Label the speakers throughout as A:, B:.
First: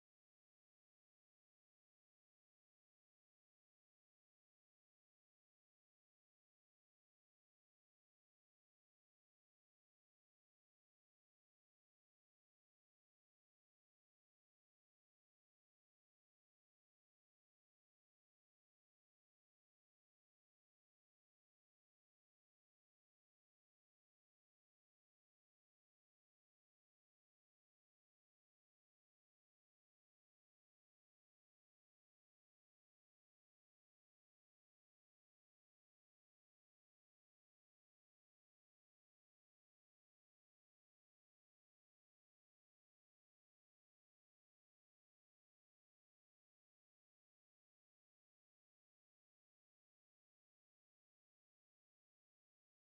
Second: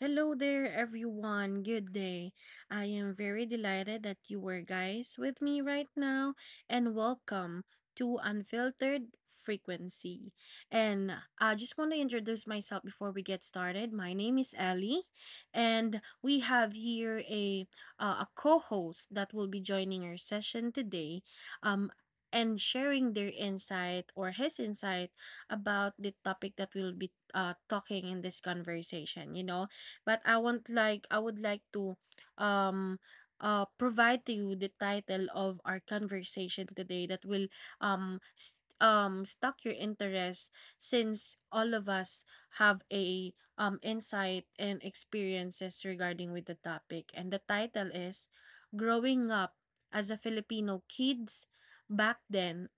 A: Hello there, everyone. Good day. I am very delighted that you were guys with me right now, and welcome to Unfiltered Frequency. And I just want to introduce myself before we get started. My name is Ellie, and we have here a co-host that will be joining our session today. Um. And sharing their insight or his insight about the topic that we'll be talking in this conversation. You know, but I want like I would like to um provide to you the title of our conversation today that will s stock your interest, since all of us have a insight and experiences regarding with the topic. And the title is growing up as a Filipino kids back then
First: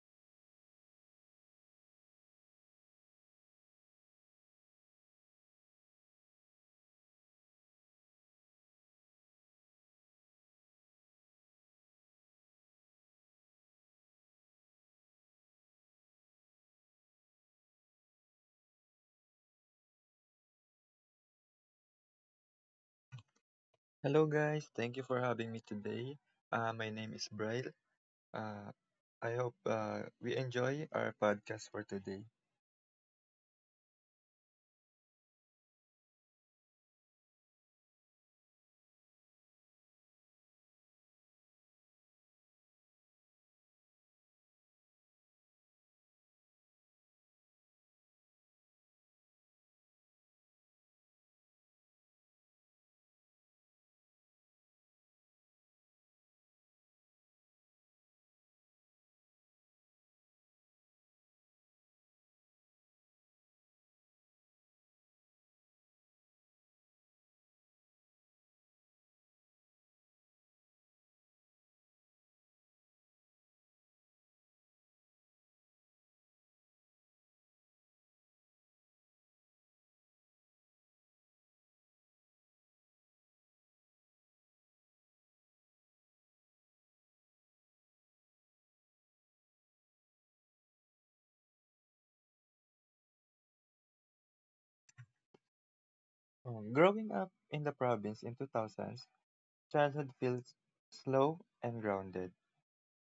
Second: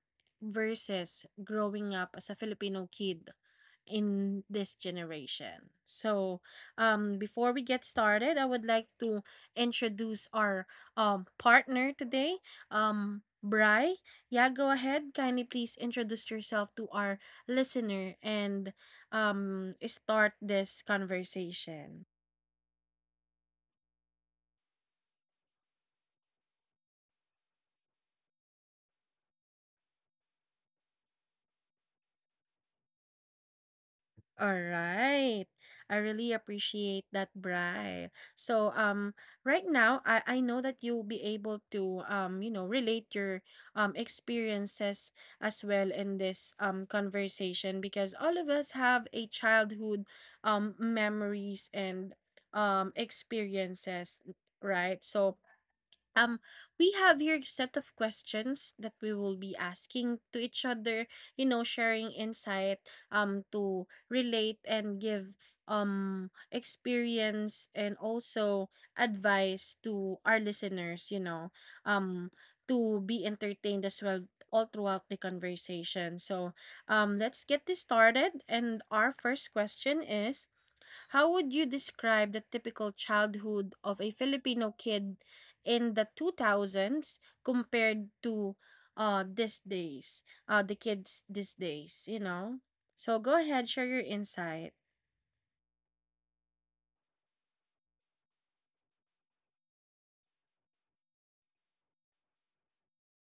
A: versus growing up as a Filipino kid in this generation. So, before we get started, I would like to introduce our partner today, Bry. Yeah, go ahead. Kindly please introduce yourself to our listener and start this conversation.
B: Hello, guys. Thank you for having me today. My name is Braille. Uh, I hope we enjoy our podcast for today.
A: Alright. I really appreciate that, Bri. So, right now, I know that you'll be able to, relate your experiences as well in this conversation, because all of us have a childhood memories and experiences, right? So, um, we have here a set of questions that we will be asking to each other, you know, sharing insight, to relate and give experience and also advice to our listeners, you know, um, to be entertained as well all throughout the conversation. So, let's get this started. And our first question is, how would you describe the typical childhood of a Filipino kid in the 2000s compared to these days, the kids these days, you know? So go ahead, share your insight.
B: Growing up in the province in 2000s, childhood feels slow and grounded.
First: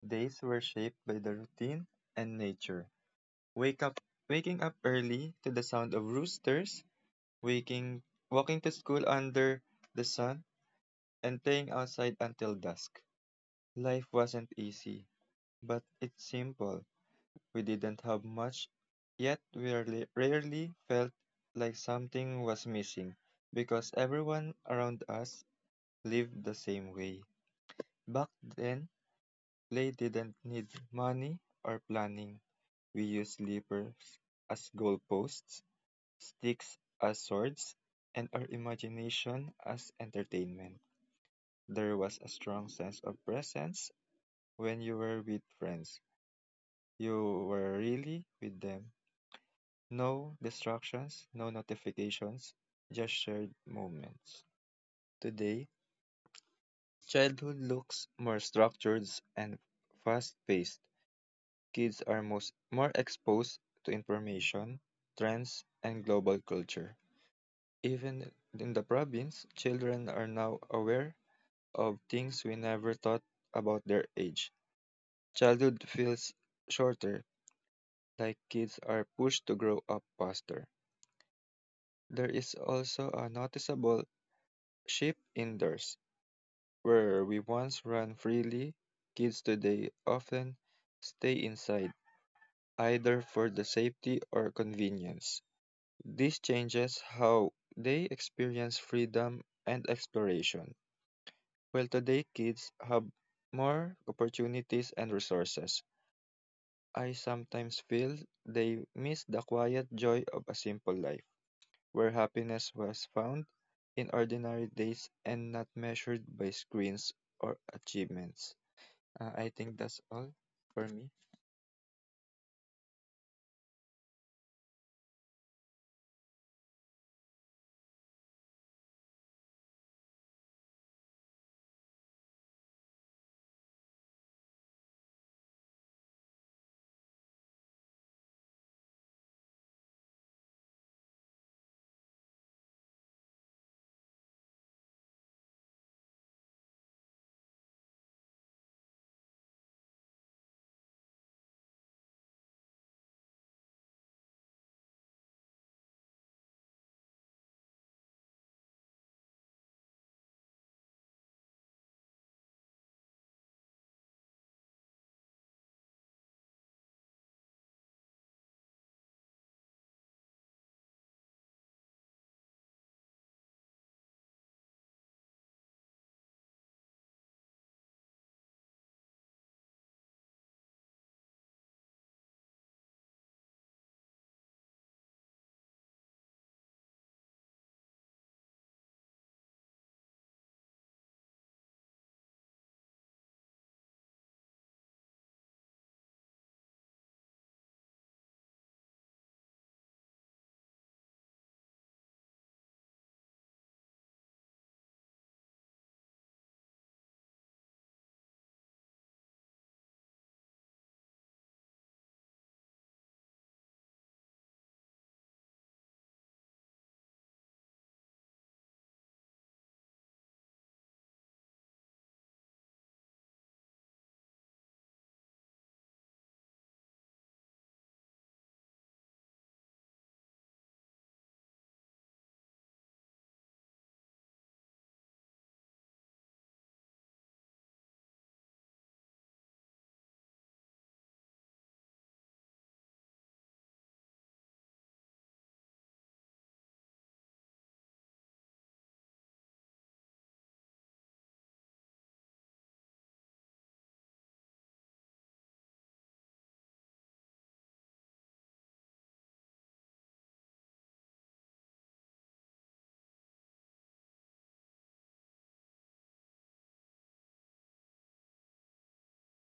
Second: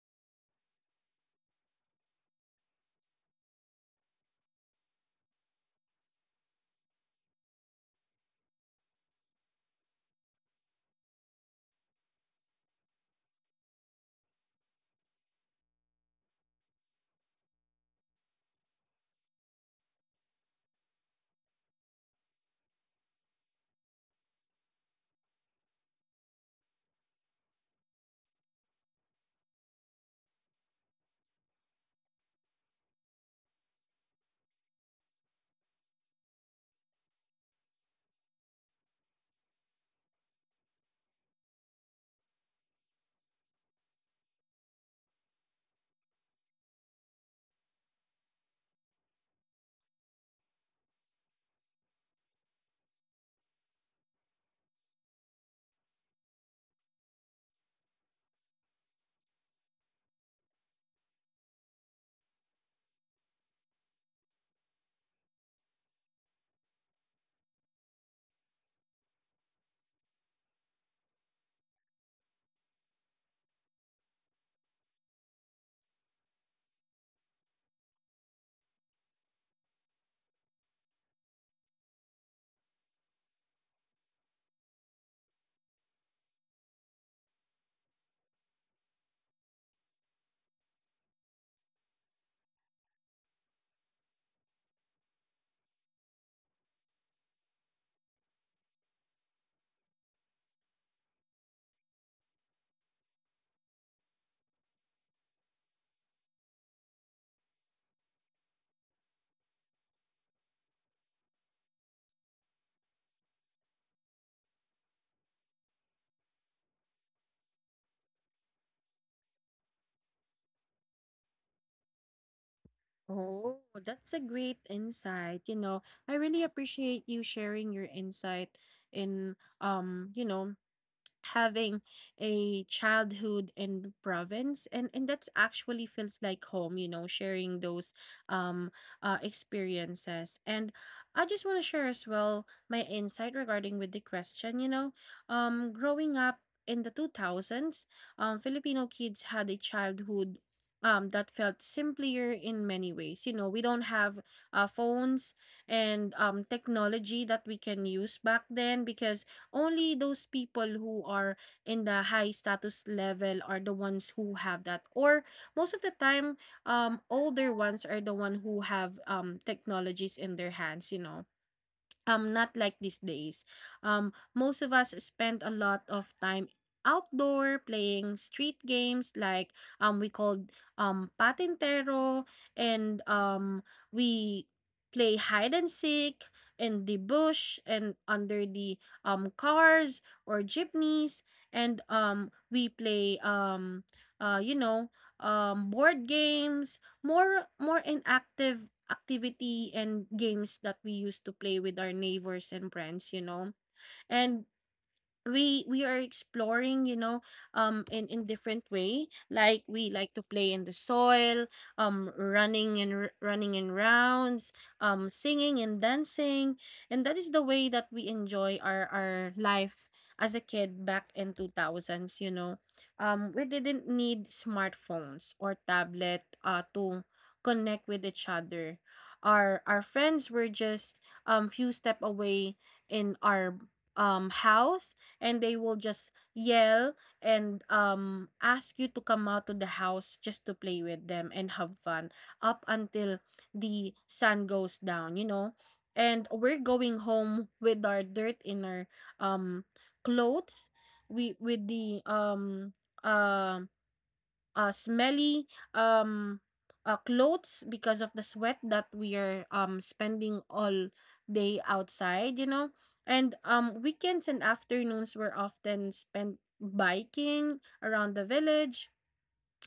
B: Days were shaped by the routine and nature. Wake up, Waking up early to the sound of roosters, waking, walking to school under the sun, and playing outside until dusk. Life wasn't easy, but it's simple. We didn't have much, yet we rarely felt like something was missing because everyone around us lived the same way. Back then, play didn't need money or planning. We used sleepers as goalposts, sticks as swords, and our imagination as entertainment. There was a strong sense of presence when you were with friends. You were really with them. No distractions, no notifications, just shared moments. Today, childhood looks more structured and fast paced. Kids are more exposed to information, trends, and global culture. Even in the province, children are now aware of things we never thought about their age. Childhood feels shorter, like kids are pushed to grow up faster. There is also a noticeable ship indoors, where we once ran freely, kids today often stay inside, either for the safety or convenience. This changes how they experience freedom and exploration. While today kids have more opportunities and resources, I sometimes feel they miss the quiet joy of a simple life, where happiness was found in ordinary days and not measured by screens or achievements. I think that's all for me.
A: Oh, that's a great insight. You know, I really appreciate you sharing your insight in, you know, having a childhood in province. And that's actually feels like home, you know, sharing those um experiences. And I just want to share as well my insight regarding with the question, you know. Growing up in the 2000s, Filipino kids had a childhood that felt simpler in many ways. You know, we don't have phones and technology that we can use back then, because only those people who are in the high status level are the ones who have that. Or most of the time, older ones are the one who have technologies in their hands, you know, not like these days. Most of us spend a lot of time outdoor playing street games like, we called patintero. And we play hide and seek in the bush and under the cars or jeepneys. And we play uh you know board games, more inactive activity and games that we used to play with our neighbors and friends, you know. And we are exploring, you know, in different way, like we like to play in the soil, running and running in rounds, singing and dancing. And that is the way that we enjoy our life as a kid back in 2000s, you know. We didn't need smartphones or tablet to connect with each other. Our friends were just few step away in our house. And they will just yell and ask you to come out to the house just to play with them and have fun up until the sun goes down, you know. And we're going home with our dirt in our um clothes. We with the um smelly, um, clothes because of the sweat that we are spending all day outside, you know. And weekends and afternoons were often spent biking around the village,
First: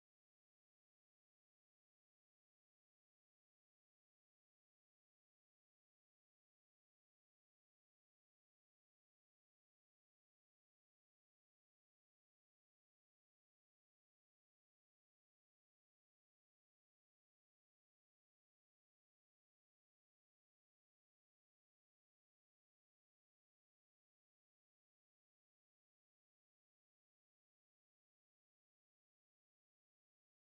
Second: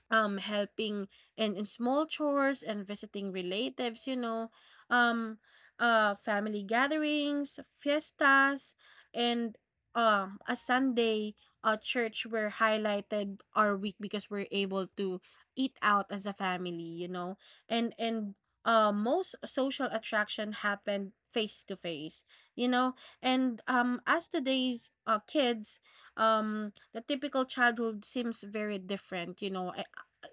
A: helping in small chores and visiting relatives, you know. um Family gatherings, fiestas, and a Sunday church were highlighted our week, because we're able to eat out as a family, you know. And most social attraction happened face to face, you know. And as today's kids, the typical childhood seems very different, you know.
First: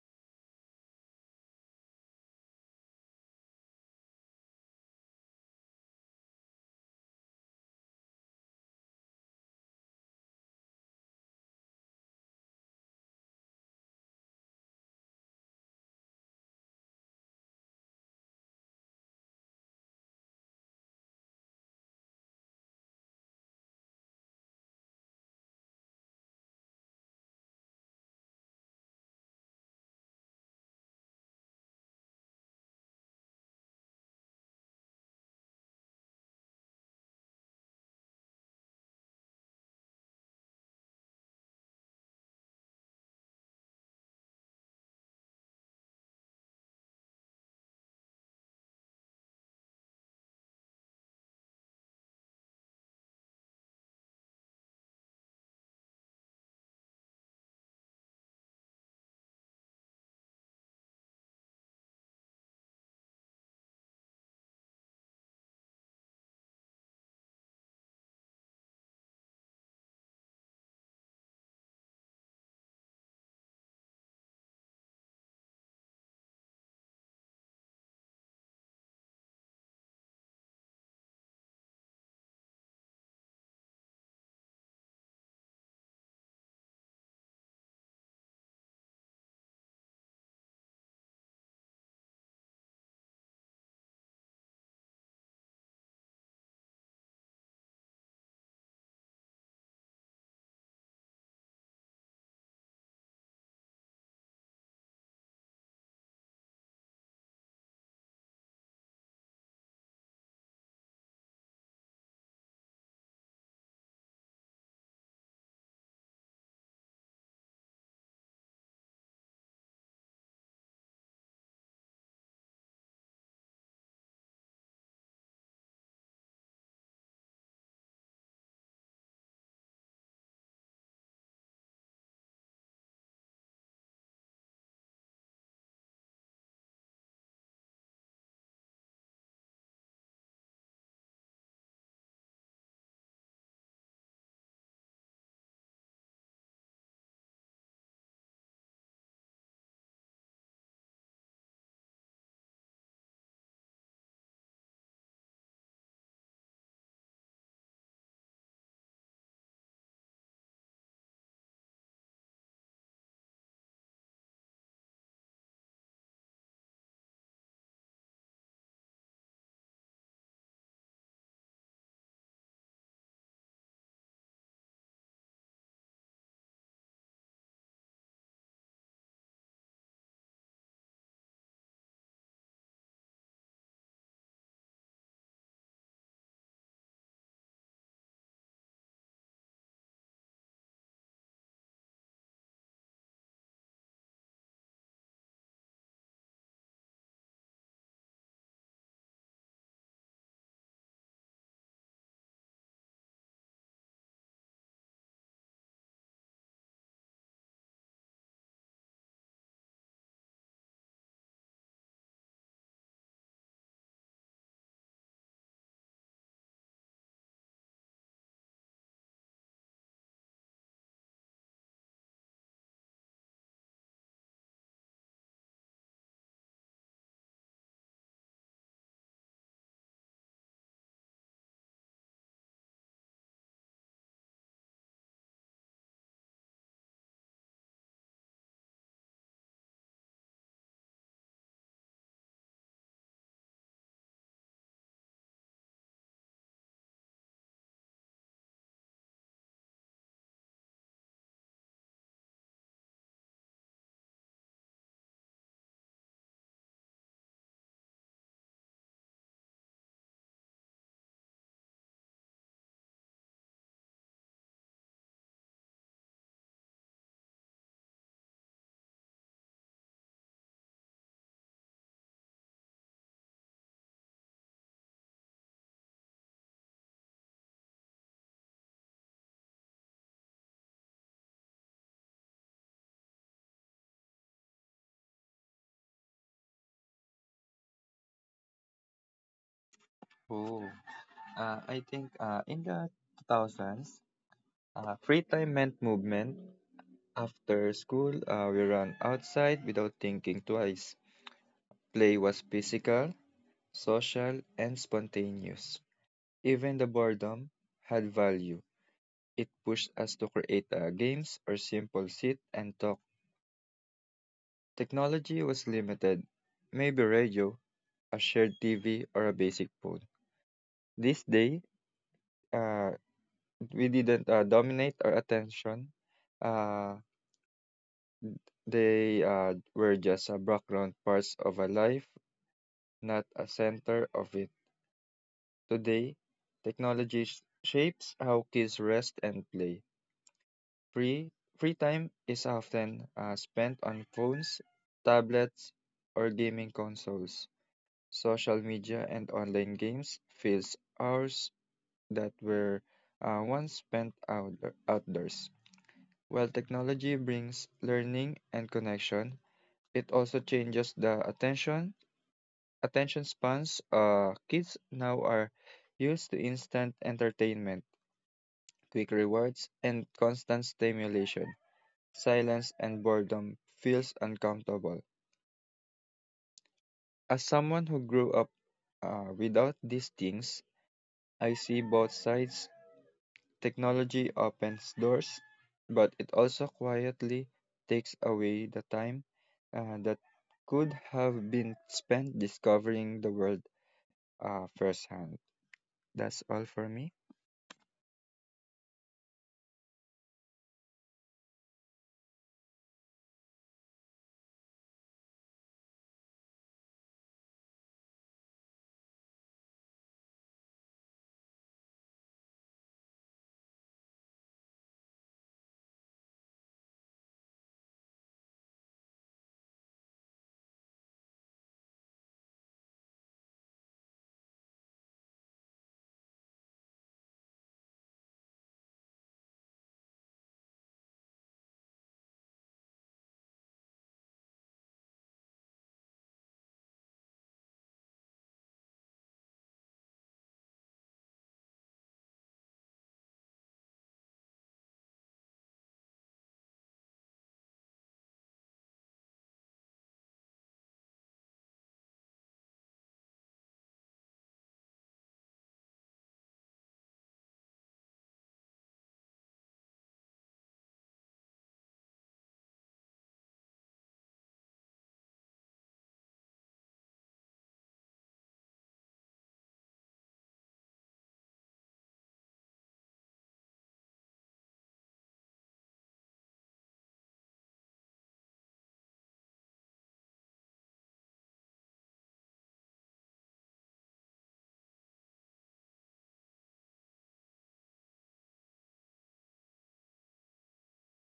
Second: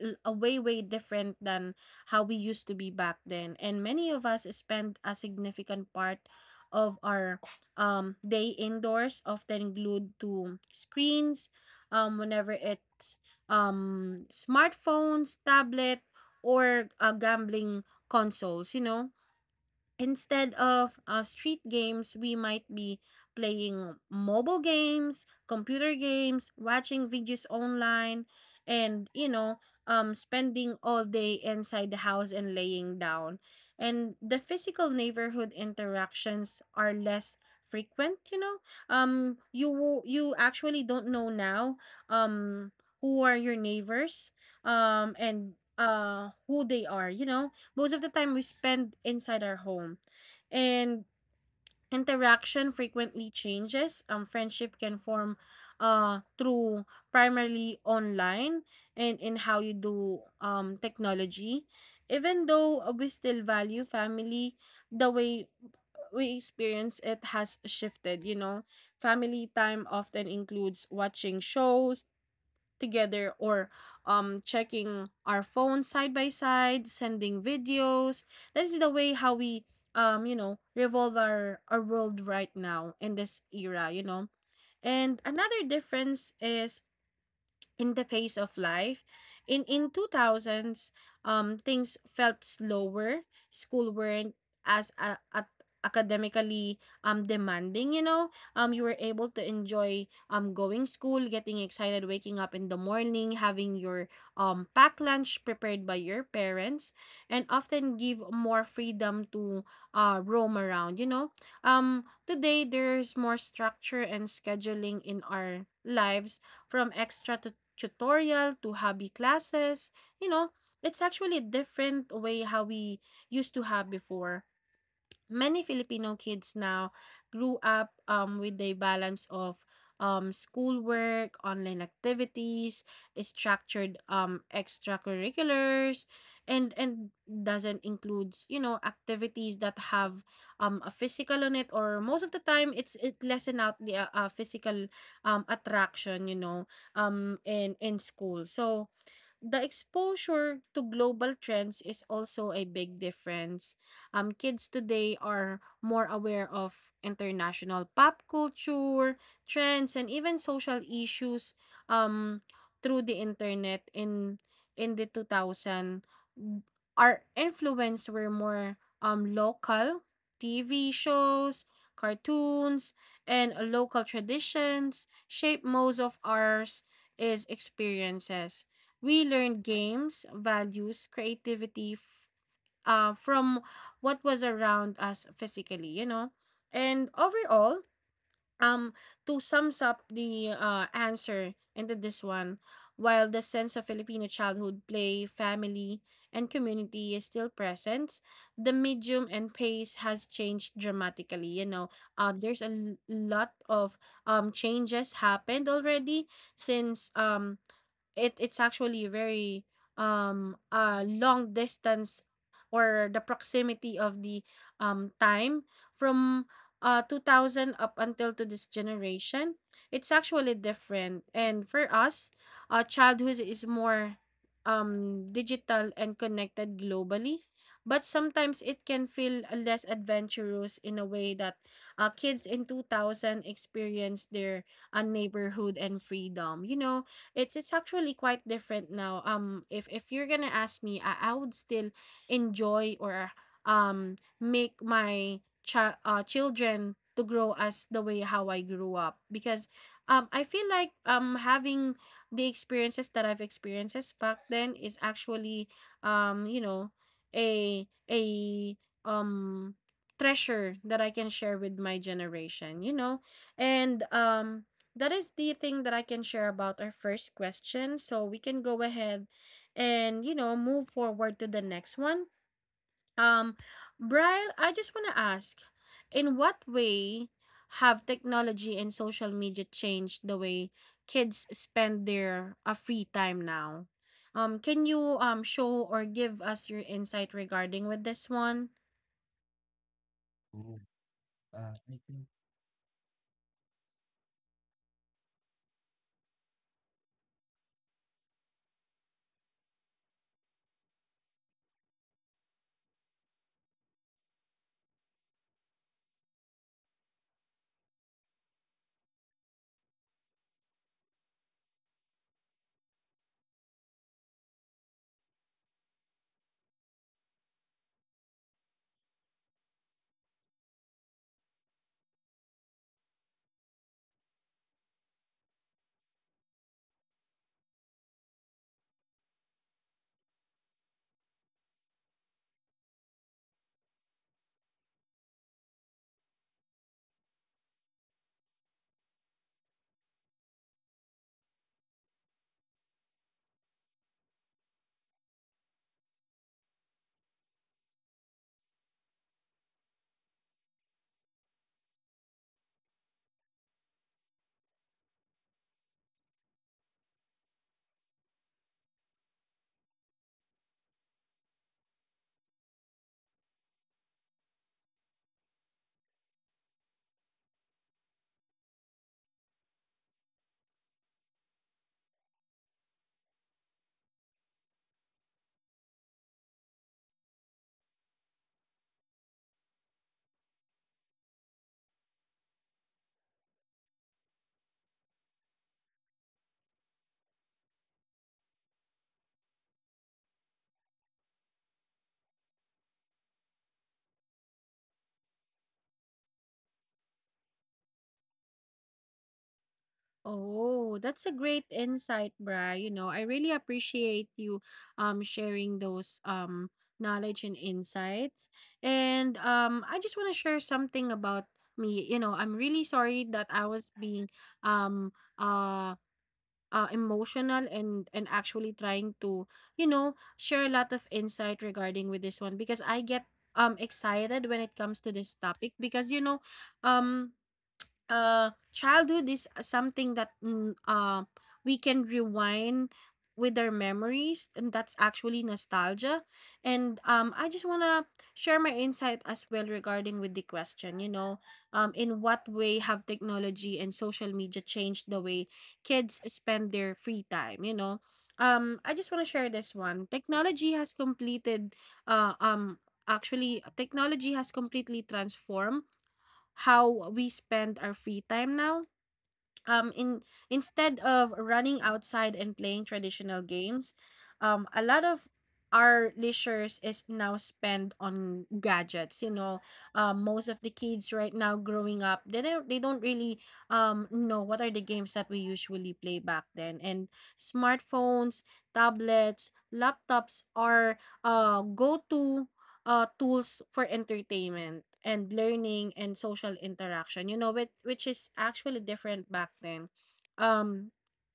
A: A way different than how we used to be back then. And many of us spend a significant part of our day indoors, often glued to screens, whenever it's smartphones, tablet, or gambling consoles, you know. Instead of street games, we might be playing mobile games, computer games, watching videos online, and, you know, spending all day inside the house and laying down. And the physical neighborhood interactions are less frequent. You know, you actually don't know now, who are your neighbors, and who they are. You know, most of the time we spend inside our home. And interaction frequently changes. Friendship can form through primarily online and in how you do technology. Even though, we still value family, the way we experience it has shifted, you know. Family time often includes watching shows together, or checking our phones side by side, sending videos. That is the way how we, revolve our world right now in this era, you know. And another difference is in the pace of life. In 2000s, things felt slower. School weren't as academically demanding. You know, you were able to enjoy going school, getting excited, waking up in the morning, having your packed lunch prepared by your parents, and often give more freedom to roam around. You know, today there's more structure and scheduling in our lives, from extra tutorial to hobby classes. You know, it's actually a different way how we used to have before. Many Filipino kids now grew up with a balance of schoolwork, online activities, structured extracurriculars, and doesn't includes, you know, activities that have a physical on it. Or most of the time, it's it lessen out the physical attraction, you know, in school. So the exposure to global trends is also a big difference. Kids today are more aware of international pop culture, trends, and even social issues, um, through the internet. In the 2000, our influence were more local TV shows, cartoons, and local traditions shape most of ours is experiences. We learned games, values, creativity, from what was around us physically, you know. And overall, um, to sums up the answer into this one, while the sense of Filipino childhood play, family, and community is still present, the medium and pace has changed dramatically. You know, there's a lot of changes happened already, since it's actually very long distance, or the proximity of the time from 2000 up until to this generation, it's actually different. And for us, childhood is more digital and connected globally, but sometimes it can feel less adventurous in a way that kids in 2000 experience their neighborhood and freedom, you know. It's actually quite different now. If you're gonna ask me, I would still enjoy or make my children to grow as the way how I grew up. Because I feel like having the experiences that I've experienced back then is actually, you know a um treasure that I can share with my generation, you know. And that is the thing that I can share about our first question. So we can go ahead and, you know, move forward to the next one. Um, Brian, I just want to ask, in what way have technology and social media changed the way kids spend their free time now? Can you show or give us your insight regarding with this one?
B: Oh, I think in the 2000s, free time meant movement. After school, we ran outside without thinking twice. Play was physical, social, and spontaneous. Even the boredom had value. It pushed us to create games or simple sit and talk. Technology was limited, maybe radio, a shared TV, or a basic phone. This day, uh, we didn't dominate our attention. Uh, they were just a background parts of a life, not a center of it. Today, shapes how kids rest and play. Free free time is often spent on phones, tablets, or gaming consoles. Social media and online games fills hours that were once spent outdoors. While technology brings learning and connection, it also changes the attention spans. Kids now are used to instant entertainment, quick rewards, and constant stimulation. Silence and boredom feels uncomfortable. As someone who grew up without these things, I see both sides. Technology opens doors, but it also quietly takes away the time that could have been spent discovering the world firsthand. That's all for me.
A: Oh, that's a great insight, Bra. You know, I really appreciate you sharing those knowledge and insights. And I just want to share something about me. You know, I'm really sorry that I was being um uh emotional, and actually trying to, you know, share a lot of insight regarding with this one, because I get excited when it comes to this topic. Because you know, um childhood is something that, we can rewind with our memories, and that's actually nostalgia. And I just want to share my insight as well regarding with the question, you know, in what way have technology and social media changed the way kids spend their free time, you know. I just want to share this one. Technology has completed uh um Actually, technology has completely transformed how we spend our free time now. In instead of running outside and playing traditional games, a lot of our leisures is now spent on gadgets. You know, most of the kids right now growing up, they don't really know what are the games that we usually play back then. And smartphones, tablets, laptops are go to tools for entertainment and learning and social interaction, you know, which is actually different back then. Um,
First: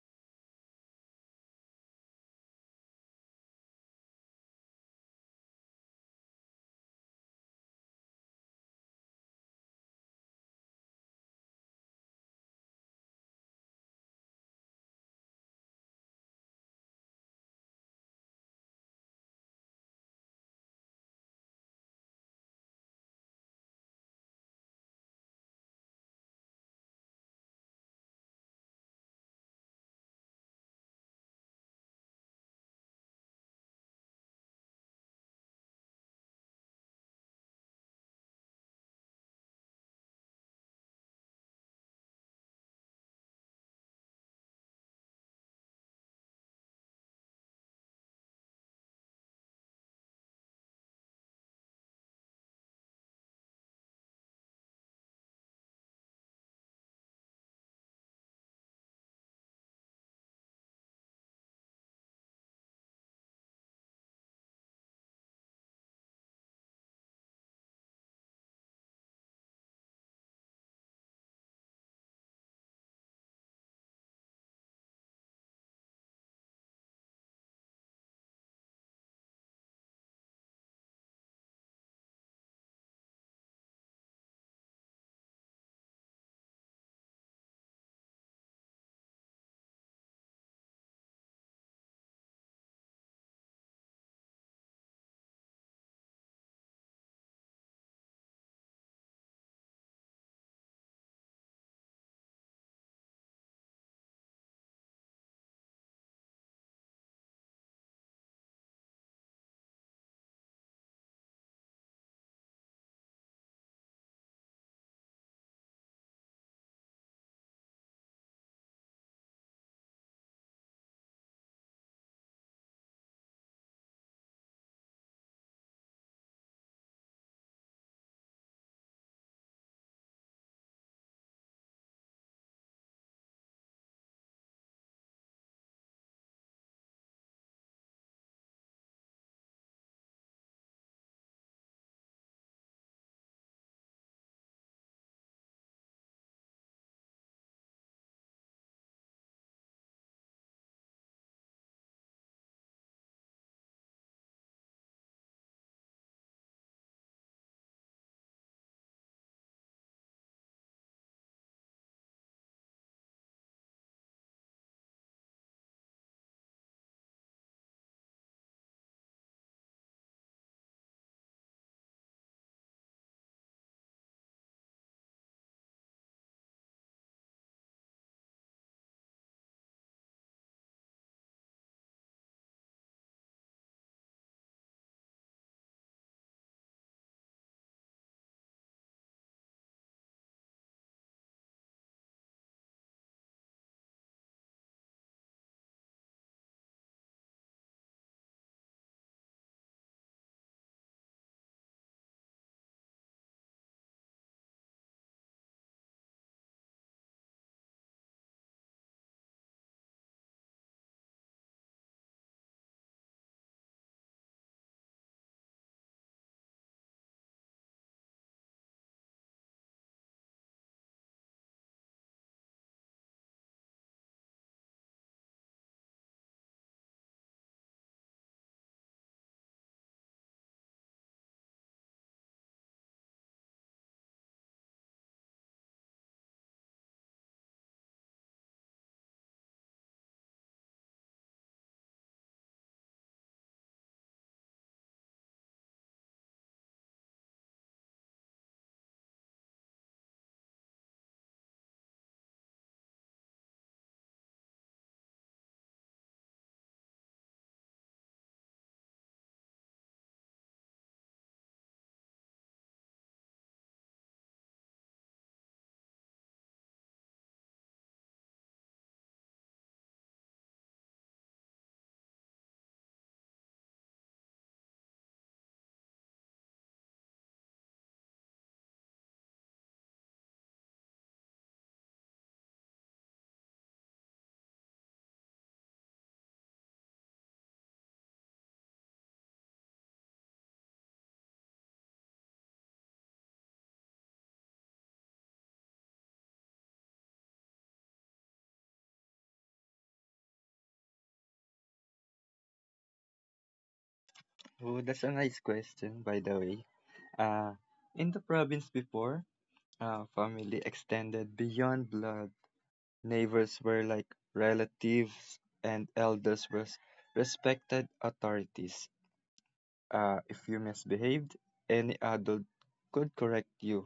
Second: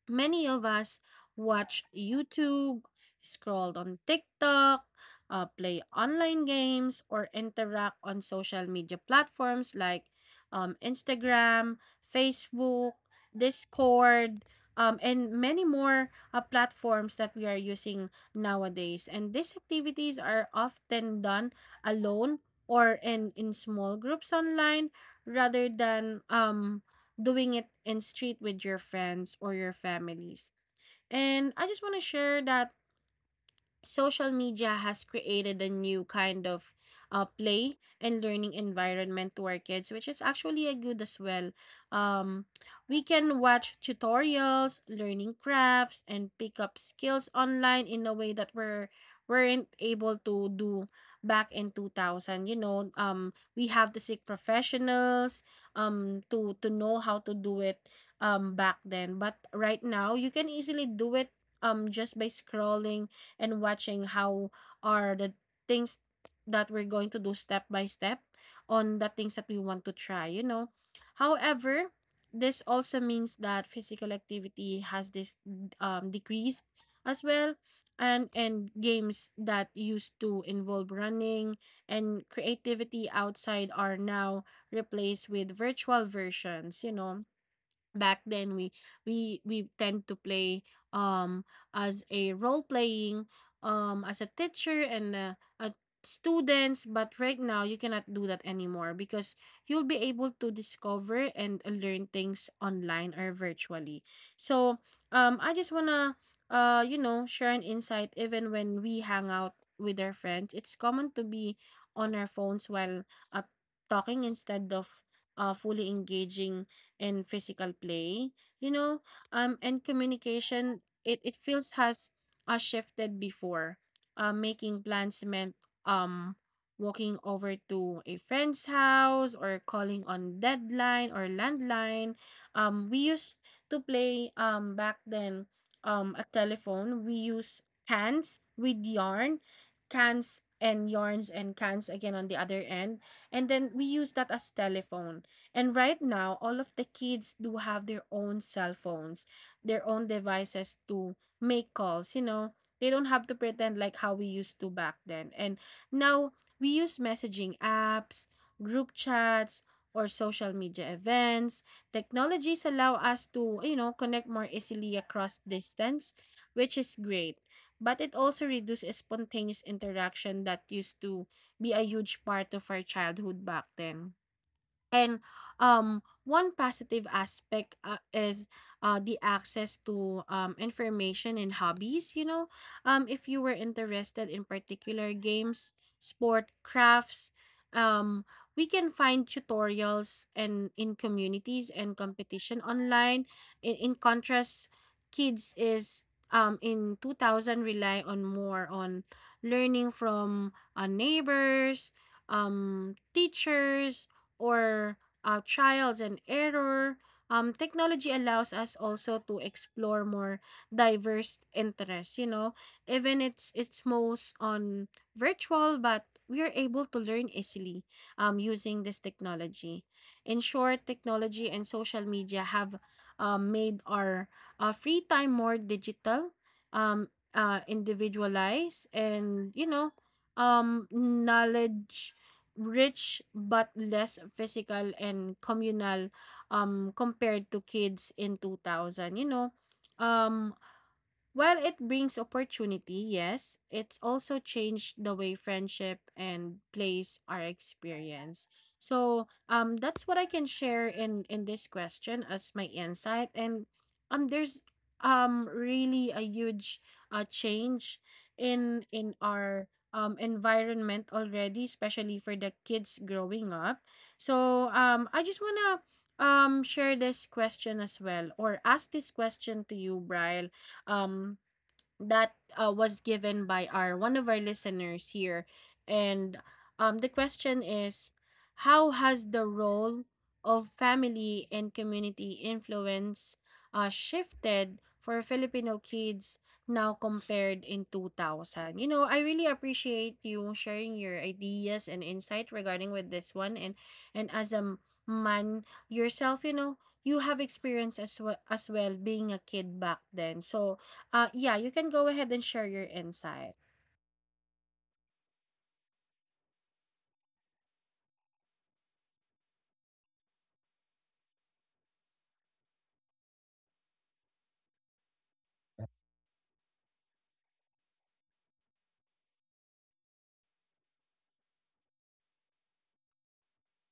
A: Many of us watch YouTube, scroll on TikTok, play online games, or interact on social media platforms like Instagram, Facebook, Discord, and many more platforms that we are using nowadays. And these activities are often done alone or in small groups online rather than doing it in street with your friends or your families. And I just want to share that social media has created a new kind of play and learning environment to our kids, which is actually a good as well. Um, we can watch tutorials, learning crafts, and pick up skills online in a way that we're weren't able to do back in 2000. You know, we have to seek professionals to know how to do it back then, but right now you can easily do it just by scrolling and watching how are the things that we're going to do step by step on the things that we want to try, you know. However, this also means that physical activity has this decrease as well, and games that used to involve running and creativity outside are now replaced with virtual versions. You know, back then we tend to play um as a role playing as a teacher and uh, students, but right now you cannot do that anymore because you'll be able to discover and learn things online or virtually. So I just wanna you know share an insight. Even when we hang out with our friends, it's common to be on our phones while uh, talking instead of fully engaging and physical play, you know. And communication, it feels has shifted. Before, making plans meant um walking over to a friend's house or calling on deadline or landline. We used to play back then a telephone. We use cans with yarn, cans and yarns, and cans again on the other end, and then we use that as telephone. And right now, all of the kids do have their own cell phones, their own devices to make calls, you know. They don't have to pretend like how we used to back then. And now we use messaging apps, group chats, or social media events. Technologies allow us to, you know, connect more easily across distance, which is great. But it also reduces spontaneous interaction that used to be a huge part of our childhood back then. And one positive aspect is the access to information and hobbies. You know, if you were interested in particular games, sport, crafts, um, we can find tutorials and in communities and competition online. In contrast, kids is in 2000 rely on more on learning from neighbors, teachers, or trials and error. Technology allows us also to explore more diverse interests. You know, even it's most on virtual, but we are able to learn easily using this technology. In short, technology and social media have made our free time more digital, um, individualized, and you know, knowledge rich but less physical and communal compared to kids in 2000, you know. um While it brings opportunity, yes, it's also changed the way friendship and place are experienced. So that's what I can share in this question as my insight. And there's really a huge change in our environment already, especially for the kids growing up. So I just wanna share this question as well or ask this question to you, Brian, um that was given by our one of our listeners here. And the question is, how has the role of family and community influence shifted for Filipino kids now compared in 2000? You know, I really appreciate you sharing your ideas and insight regarding with this one. And and as a m- man yourself, you know, you have experience as well being a kid back then. So yeah, you can go ahead and share your insight.
B: Oh, that's a nice question, by the way. Uh, in the province before, family extended beyond blood. Neighbors were like relatives, and elders were respected authorities. If you misbehaved, any adult could correct you,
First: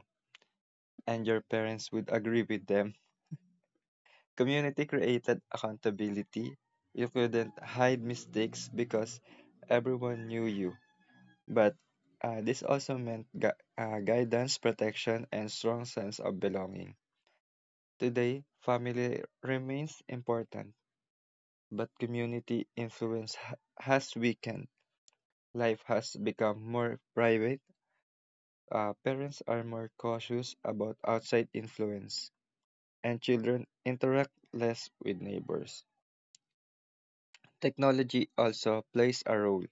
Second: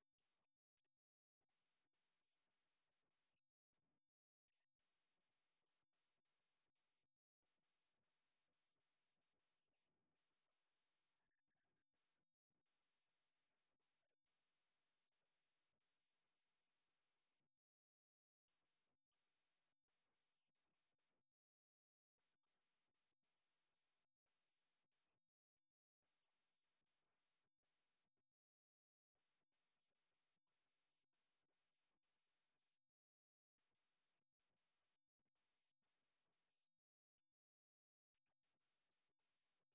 B: and your parents would agree with them. Community created accountability. You couldn't hide mistakes because everyone knew you. But this also meant guidance, protection, and strong sense of belonging. Today, family remains important, but community influence has weakened. Life has become more private. Parents are more cautious about outside influence, and children interact less with neighbors. Technology also plays a role.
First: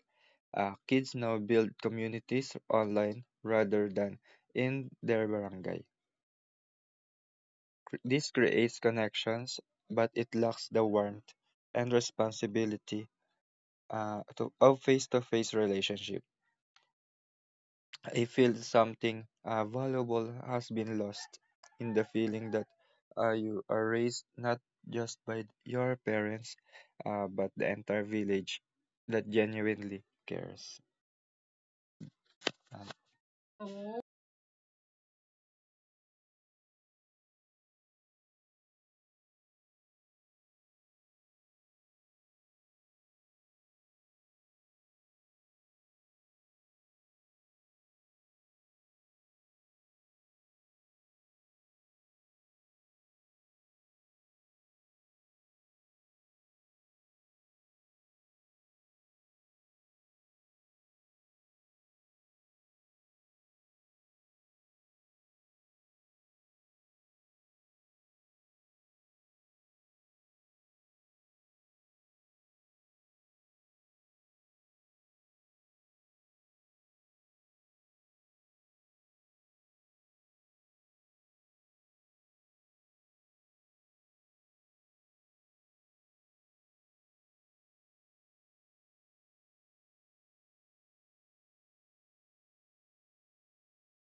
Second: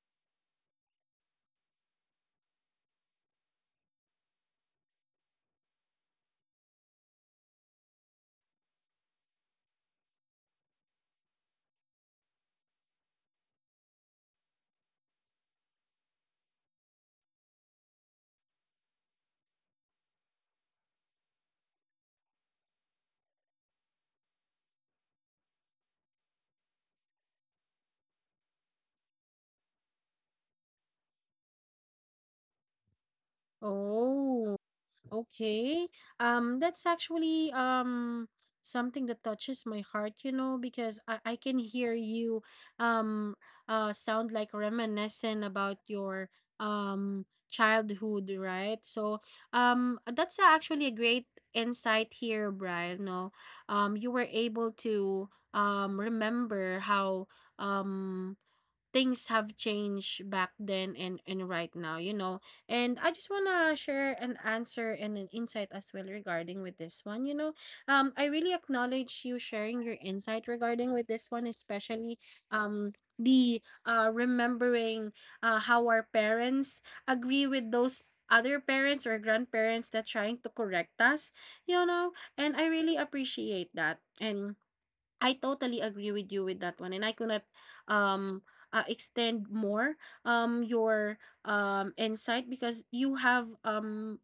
B: Kids now build communities online rather than in their barangay. This creates connections, but it lacks the warmth and responsibility of face to face relationships. I feel something valuable has been lost in the feeling that you are raised not just by your parents, but the entire village that genuinely cares. And,
A: Oh, okay. That's actually something that touches my heart, you know, because I can hear you um sound like reminiscent about your childhood, right? So that's actually a great insight here, Brian. No, you were able to remember how um things have changed back then and right now, you know. And I just want to share an answer and an insight as well regarding with this one, you know. I really acknowledge you sharing your insight regarding with this one, especially um the remembering how our parents agree with those other parents or grandparents that trying to correct us, you know. And I really appreciate that. And I totally agree with you with that one, and I could not um extend more your insight because you have um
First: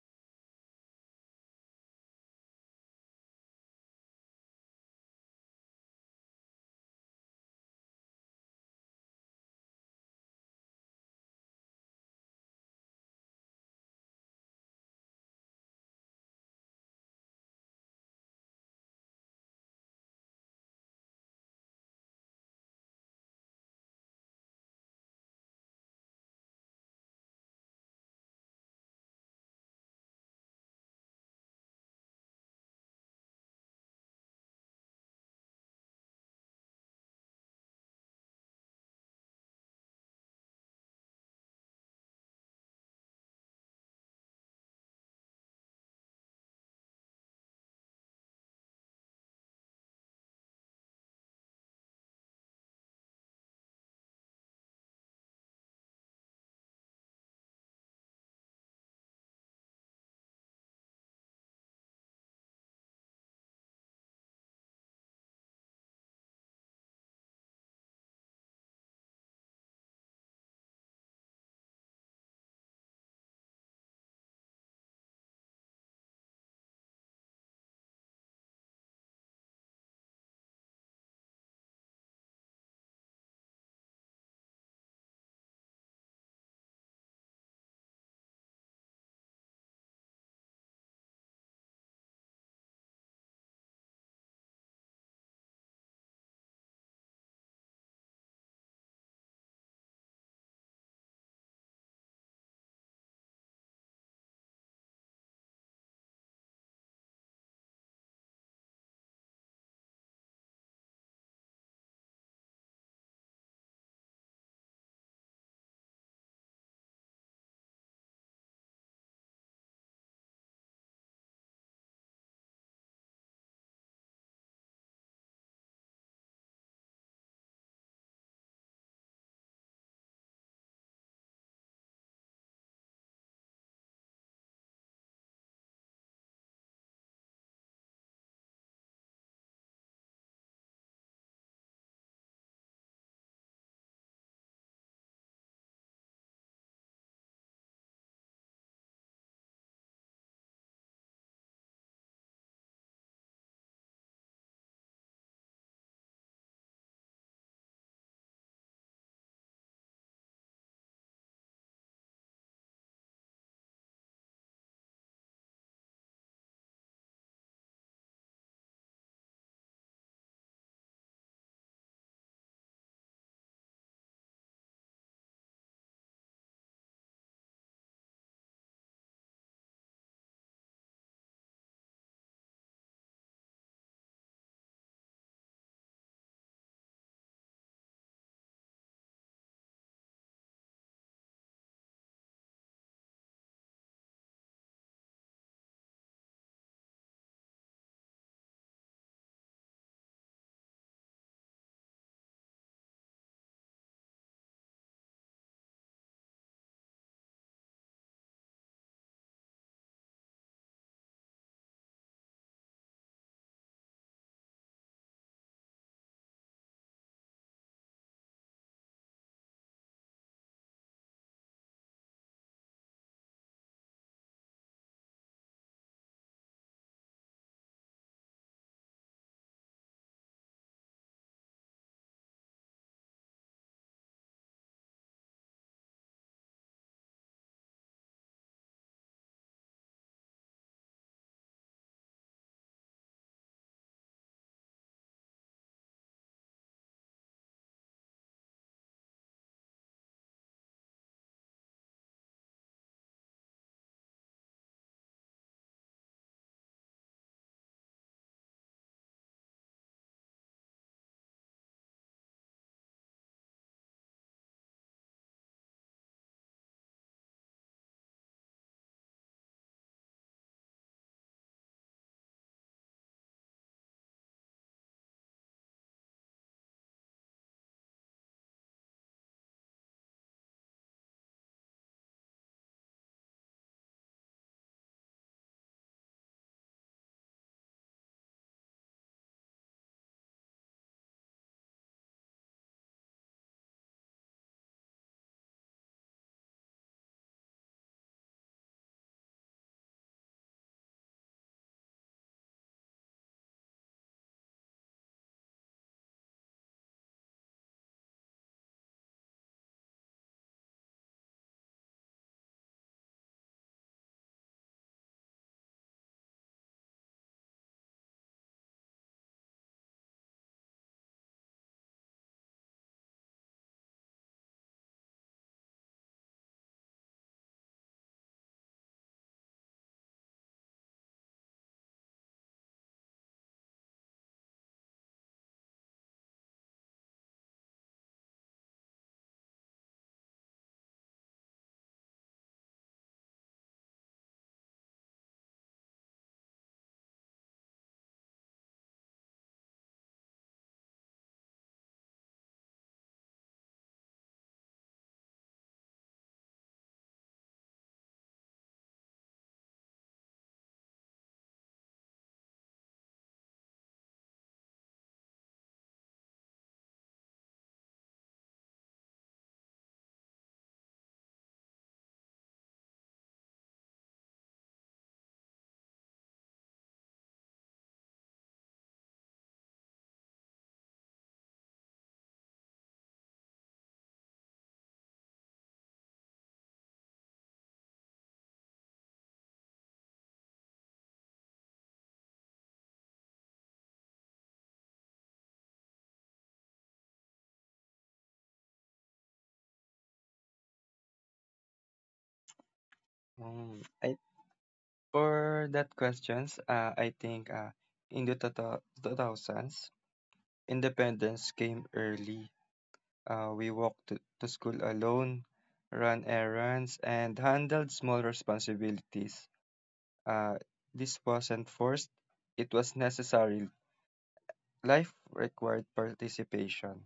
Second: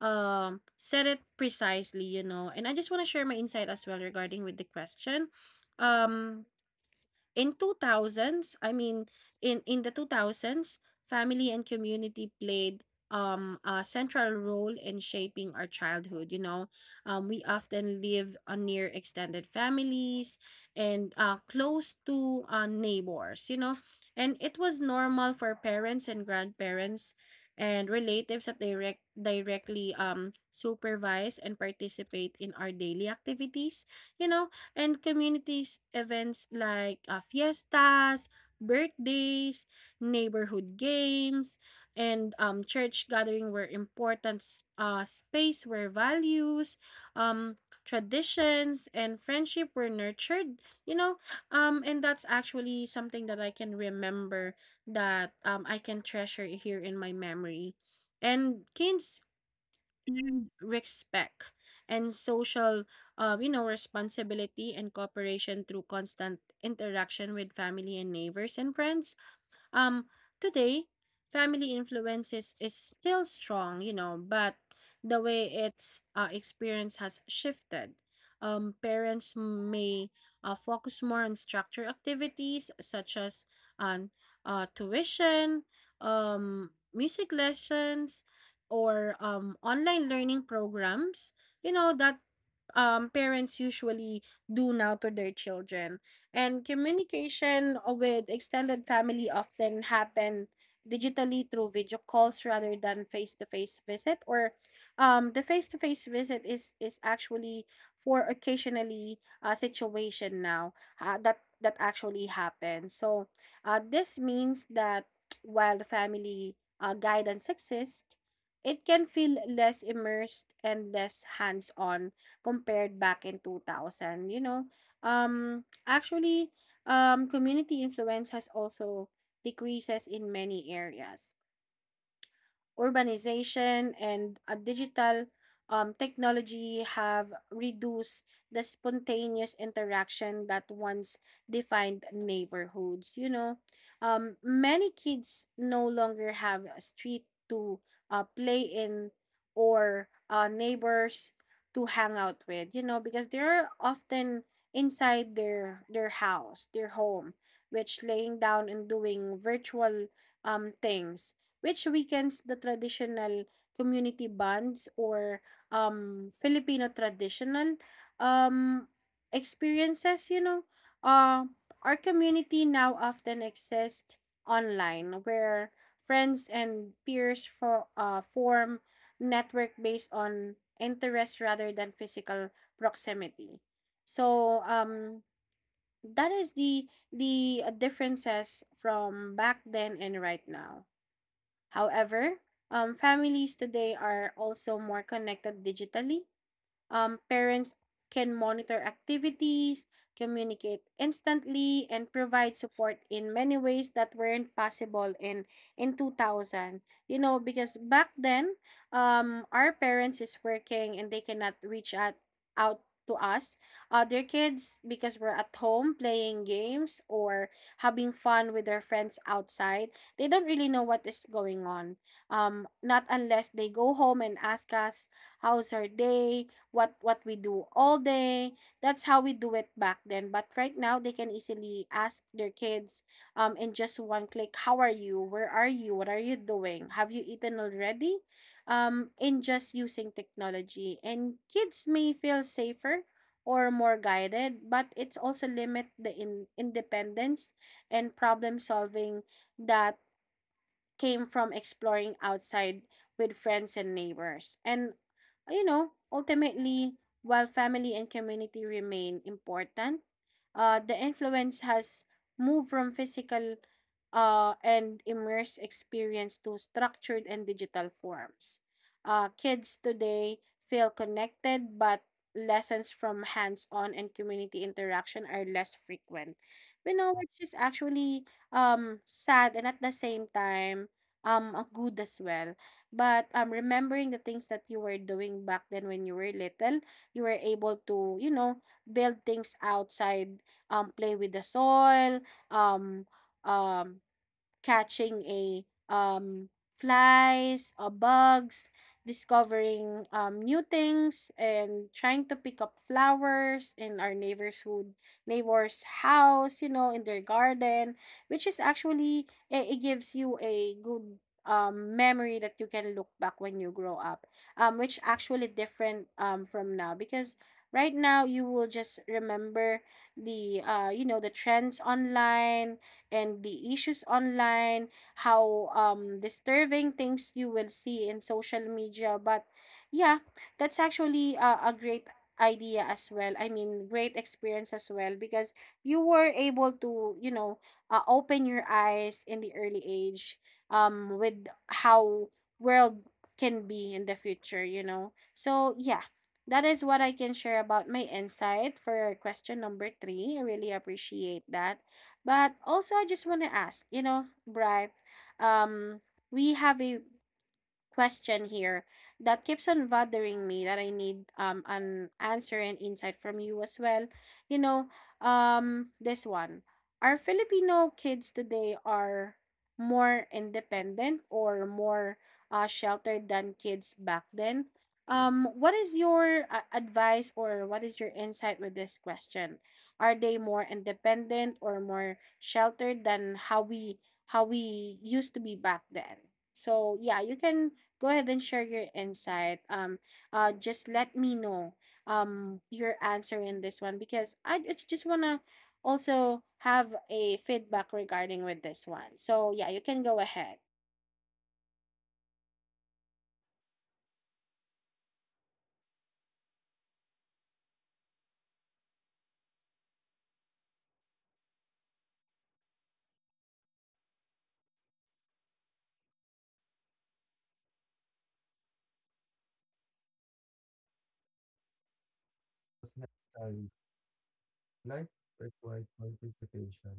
A: um said it precisely, you know. And I just want to share my insight as well regarding with the question. Um In 2000s, I mean, in in the 2000s, family and community played a central role in shaping our childhood, you know. We often live near extended families and close to neighbors, you know. And it was normal for parents and grandparents and relatives that directly supervise and participate in our daily activities, you know. And communities events like fiestas, birthdays, neighborhood games, and church gathering were important space where values, um, traditions, and friendship were nurtured. You know, and that's actually something that I can remember, that I can treasure here in my memory. And kids and respect and social you know responsibility and cooperation through constant interaction with family and neighbors and friends. um, Today, family influences is still strong, you know, but the way its experience has shifted. Parents may focus more on structured activities such as on tuition, music lessons, or online learning programs. You know that parents usually do now to their children. And communication with extended family often happen digitally through video calls rather than face-to-face visit, or the face-to-face visit is actually for occasionally situation now that actually happens. So this means that while the family guidance exists, it can feel less immersed and less hands-on compared back in 2000, you know. Um Actually, um, community influence has also decreases in many areas. Urbanization and digital technology have reduced the spontaneous interaction that once defined neighborhoods. You know, many kids no longer have a street to play in or neighbors to hang out with. You know, because they're often inside their house, their home, which laying down and doing virtual things, which weakens the traditional community bonds or Filipino traditional um, experiences, you know. Uh, our community now often exists online where friends and peers form network based on interest rather than physical proximity. So that is the differences from back then and right now. However, families today are also more connected digitally. Parents can monitor activities, communicate instantly, and provide support in many ways that weren't possible in 2000. You know, because back then, our parents is working and they cannot reach out to us, other kids, because we're at home playing games or having fun with their friends outside. They don't really know what is going on. Not unless they go home and ask us how's our day, what we do all day. That's how we do it back then. But right now they can easily ask their kids in just one click, how are you? Where are you? What are you doing? Have you eaten already? In just using technology. And kids may feel safer or more guided, but it's also limit the independence and problem solving that came from exploring outside with friends and neighbors. And, you know, ultimately, while family and community remain important, the influence has moved from physical and immersed experience to structured and digital forms. Kids today feel connected, but lessons from hands on and community interaction are less frequent. Which is actually sad, and at the same time, good as well. But remembering the things that you were doing back then when you were little, you were able to, build things outside, play with the soil, um um catching a um flies or bugs, discovering new things and trying to pick up flowers in our neighborhood neighbor's house, in their garden, which is actually it gives you a good memory that you can look back when you grow up. Which actually different from now because right now you will just remember the you know the trends online and the issues online, how disturbing things you will see in social media. But yeah, that's actually a great idea as well. I mean, great experience as well because you were able to, open your eyes in the early age with how world can be in the future. So, yeah. That is what I can share about my insight for question number three. I really appreciate that. But also, I just want to ask, Brian, um, we have a question here that keeps on bothering me that I need an answer and insight from you as well. You know, this one. Are Filipino kids today are more independent or more sheltered than kids back then? What is your advice or what is your insight with this question? Are they more independent or more sheltered than how we used to be back then? So yeah, you can go ahead and share your insight. Just let me know your answer in this one because I just wanna also have a feedback regarding with this one. So yeah, you can go ahead.
B: I, for that questions, I think in the two thousands, independence came early. We walked to school alone, ran errands, and handled small responsibilities. Uh, this wasn't forced, it was necessary. Life required participation.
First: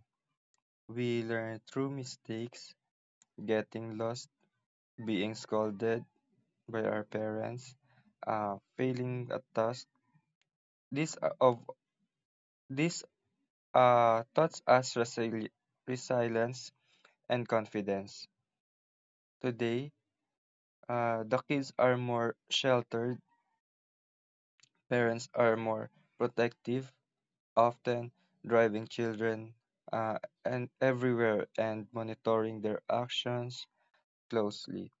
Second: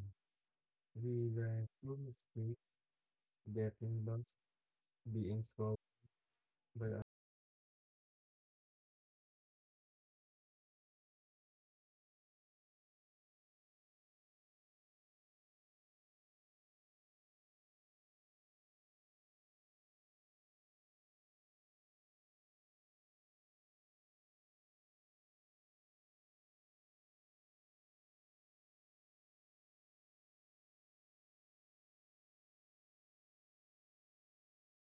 B: We learn through mistakes, getting lost, being scolded by our parents, failing a task. This uh, of this taught us resilience and confidence. Today, the kids are more sheltered, parents are more protective, often driving children uh, and everywhere and monitoring their actions closely.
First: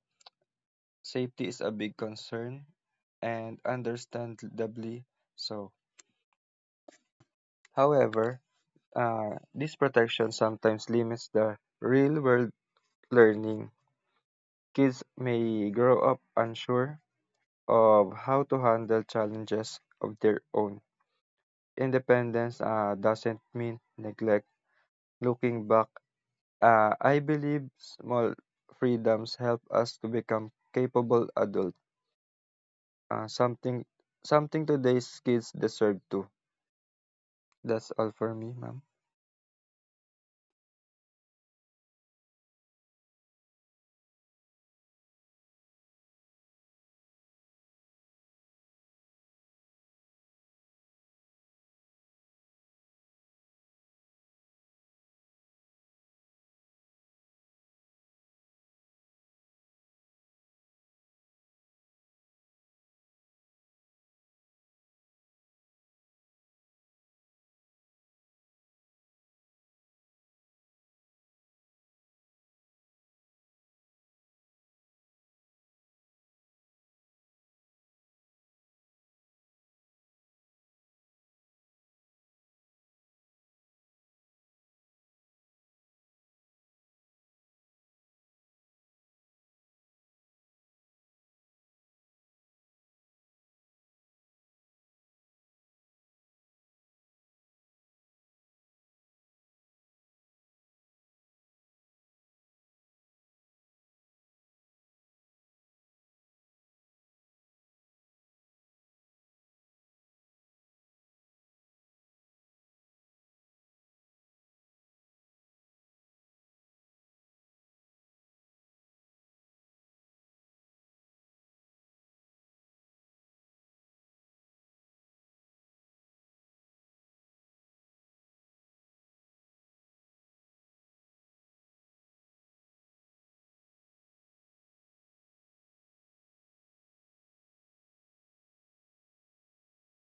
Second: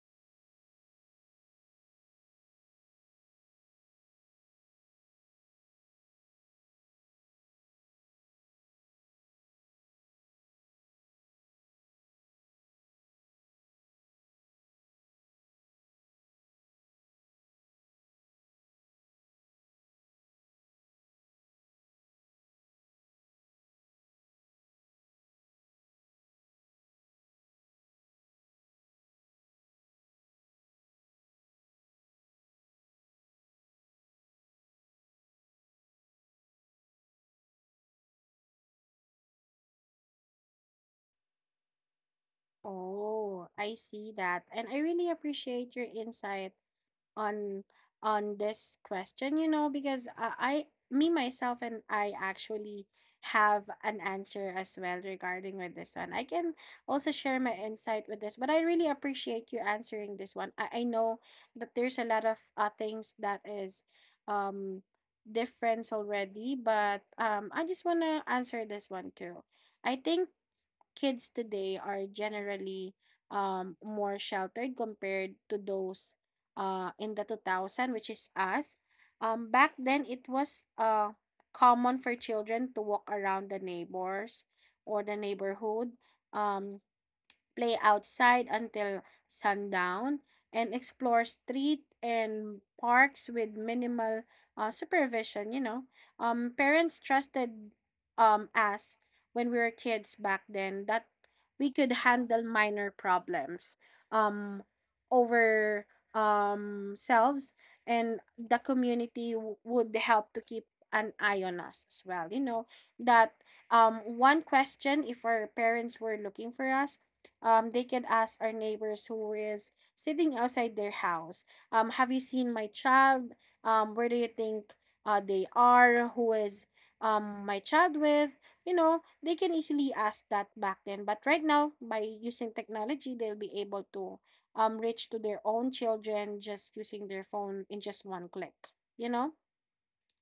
B: Safety is a big concern and understandably so. However, this protection sometimes limits the real world learning. Kids may grow up unsure of how to handle challenges of their own. Independence doesn't mean neglect. Looking back, I believe small freedoms help us to become capable adult. Uh, something Something today's kids deserve too. That's all for me, ma'am.
A: Oh, I see that, and I really appreciate your insight on on this question, because I me myself and I actually have an answer as well regarding with this one. I can also share my insight with this, but I really appreciate you answering this one. I know that there's a lot of things that is um difference already, but I just wanna answer this one too. I think kids today are generally more sheltered compared to those in the 2000, which is us. Back then, it was common for children to walk around the neighbors or the neighborhood. Um, Play outside until sundown, and explore street and parks with minimal supervision. Parents trusted us when we were kids back then that we could handle minor problems um, over selves, and the community would help to keep an eye on us as well, that one question if our parents were looking for us they can ask our neighbors who is sitting outside their house, have you seen my child? Where do you think they are? Who is my child with? You know, they can easily ask that back then. But right now, by using technology, they'll be able to reach to their own children just using their phone in just one click, you know?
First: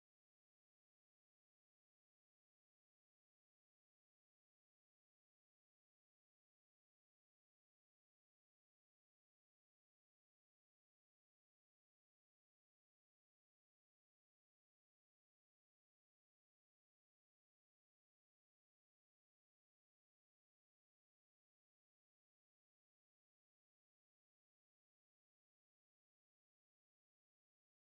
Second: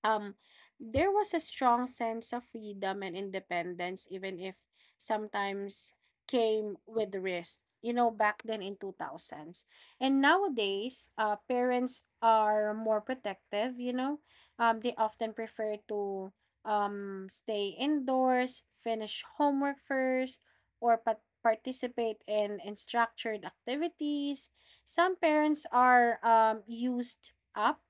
A: um there was a strong sense of freedom and independence, even if sometimes came with risk, back then in 2000s. And nowadays, parents are more protective. They often prefer to stay indoors, finish homework first, or participate in structured activities. Some parents are used up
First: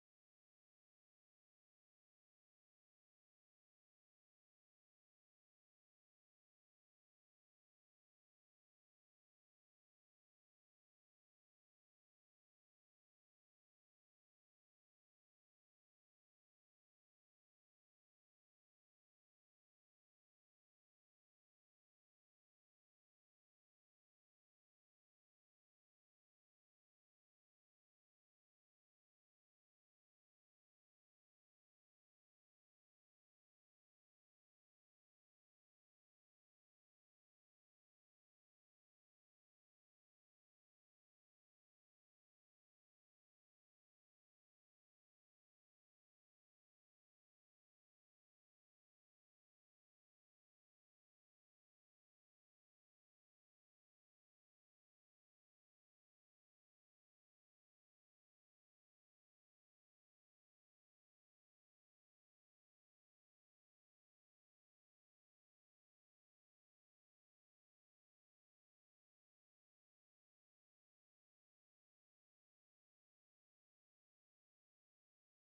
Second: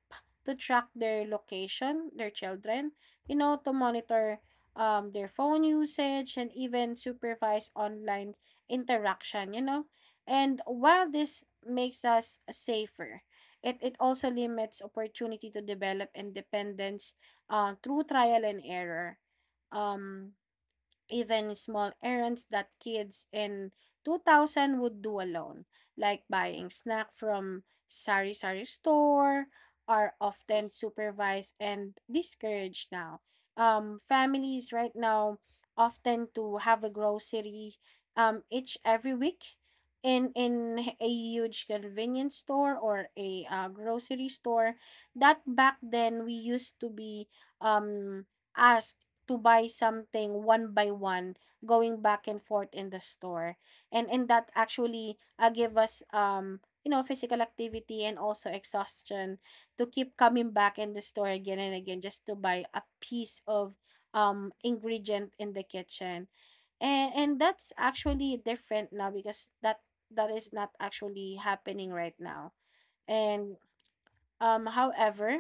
A: to track their location, their children, to monitor their phone usage and even supervise online interaction. And while this makes us safer, it also limits opportunity to develop independence through trial and error. Um, Even small errands that kids in 2000 would do alone, like buying snack from sari sari store, are often supervised and discouraged now. Families right now often to have a grocery each every week in a huge convenience store or a grocery store that back then we used to be um asked to buy something one by one, going back and forth in the store. And that actually give us physical activity and also exhaustion to keep coming back in the store again and again just to buy a piece of ingredient in the kitchen, and that's actually different now because that is not actually happening right now, and however,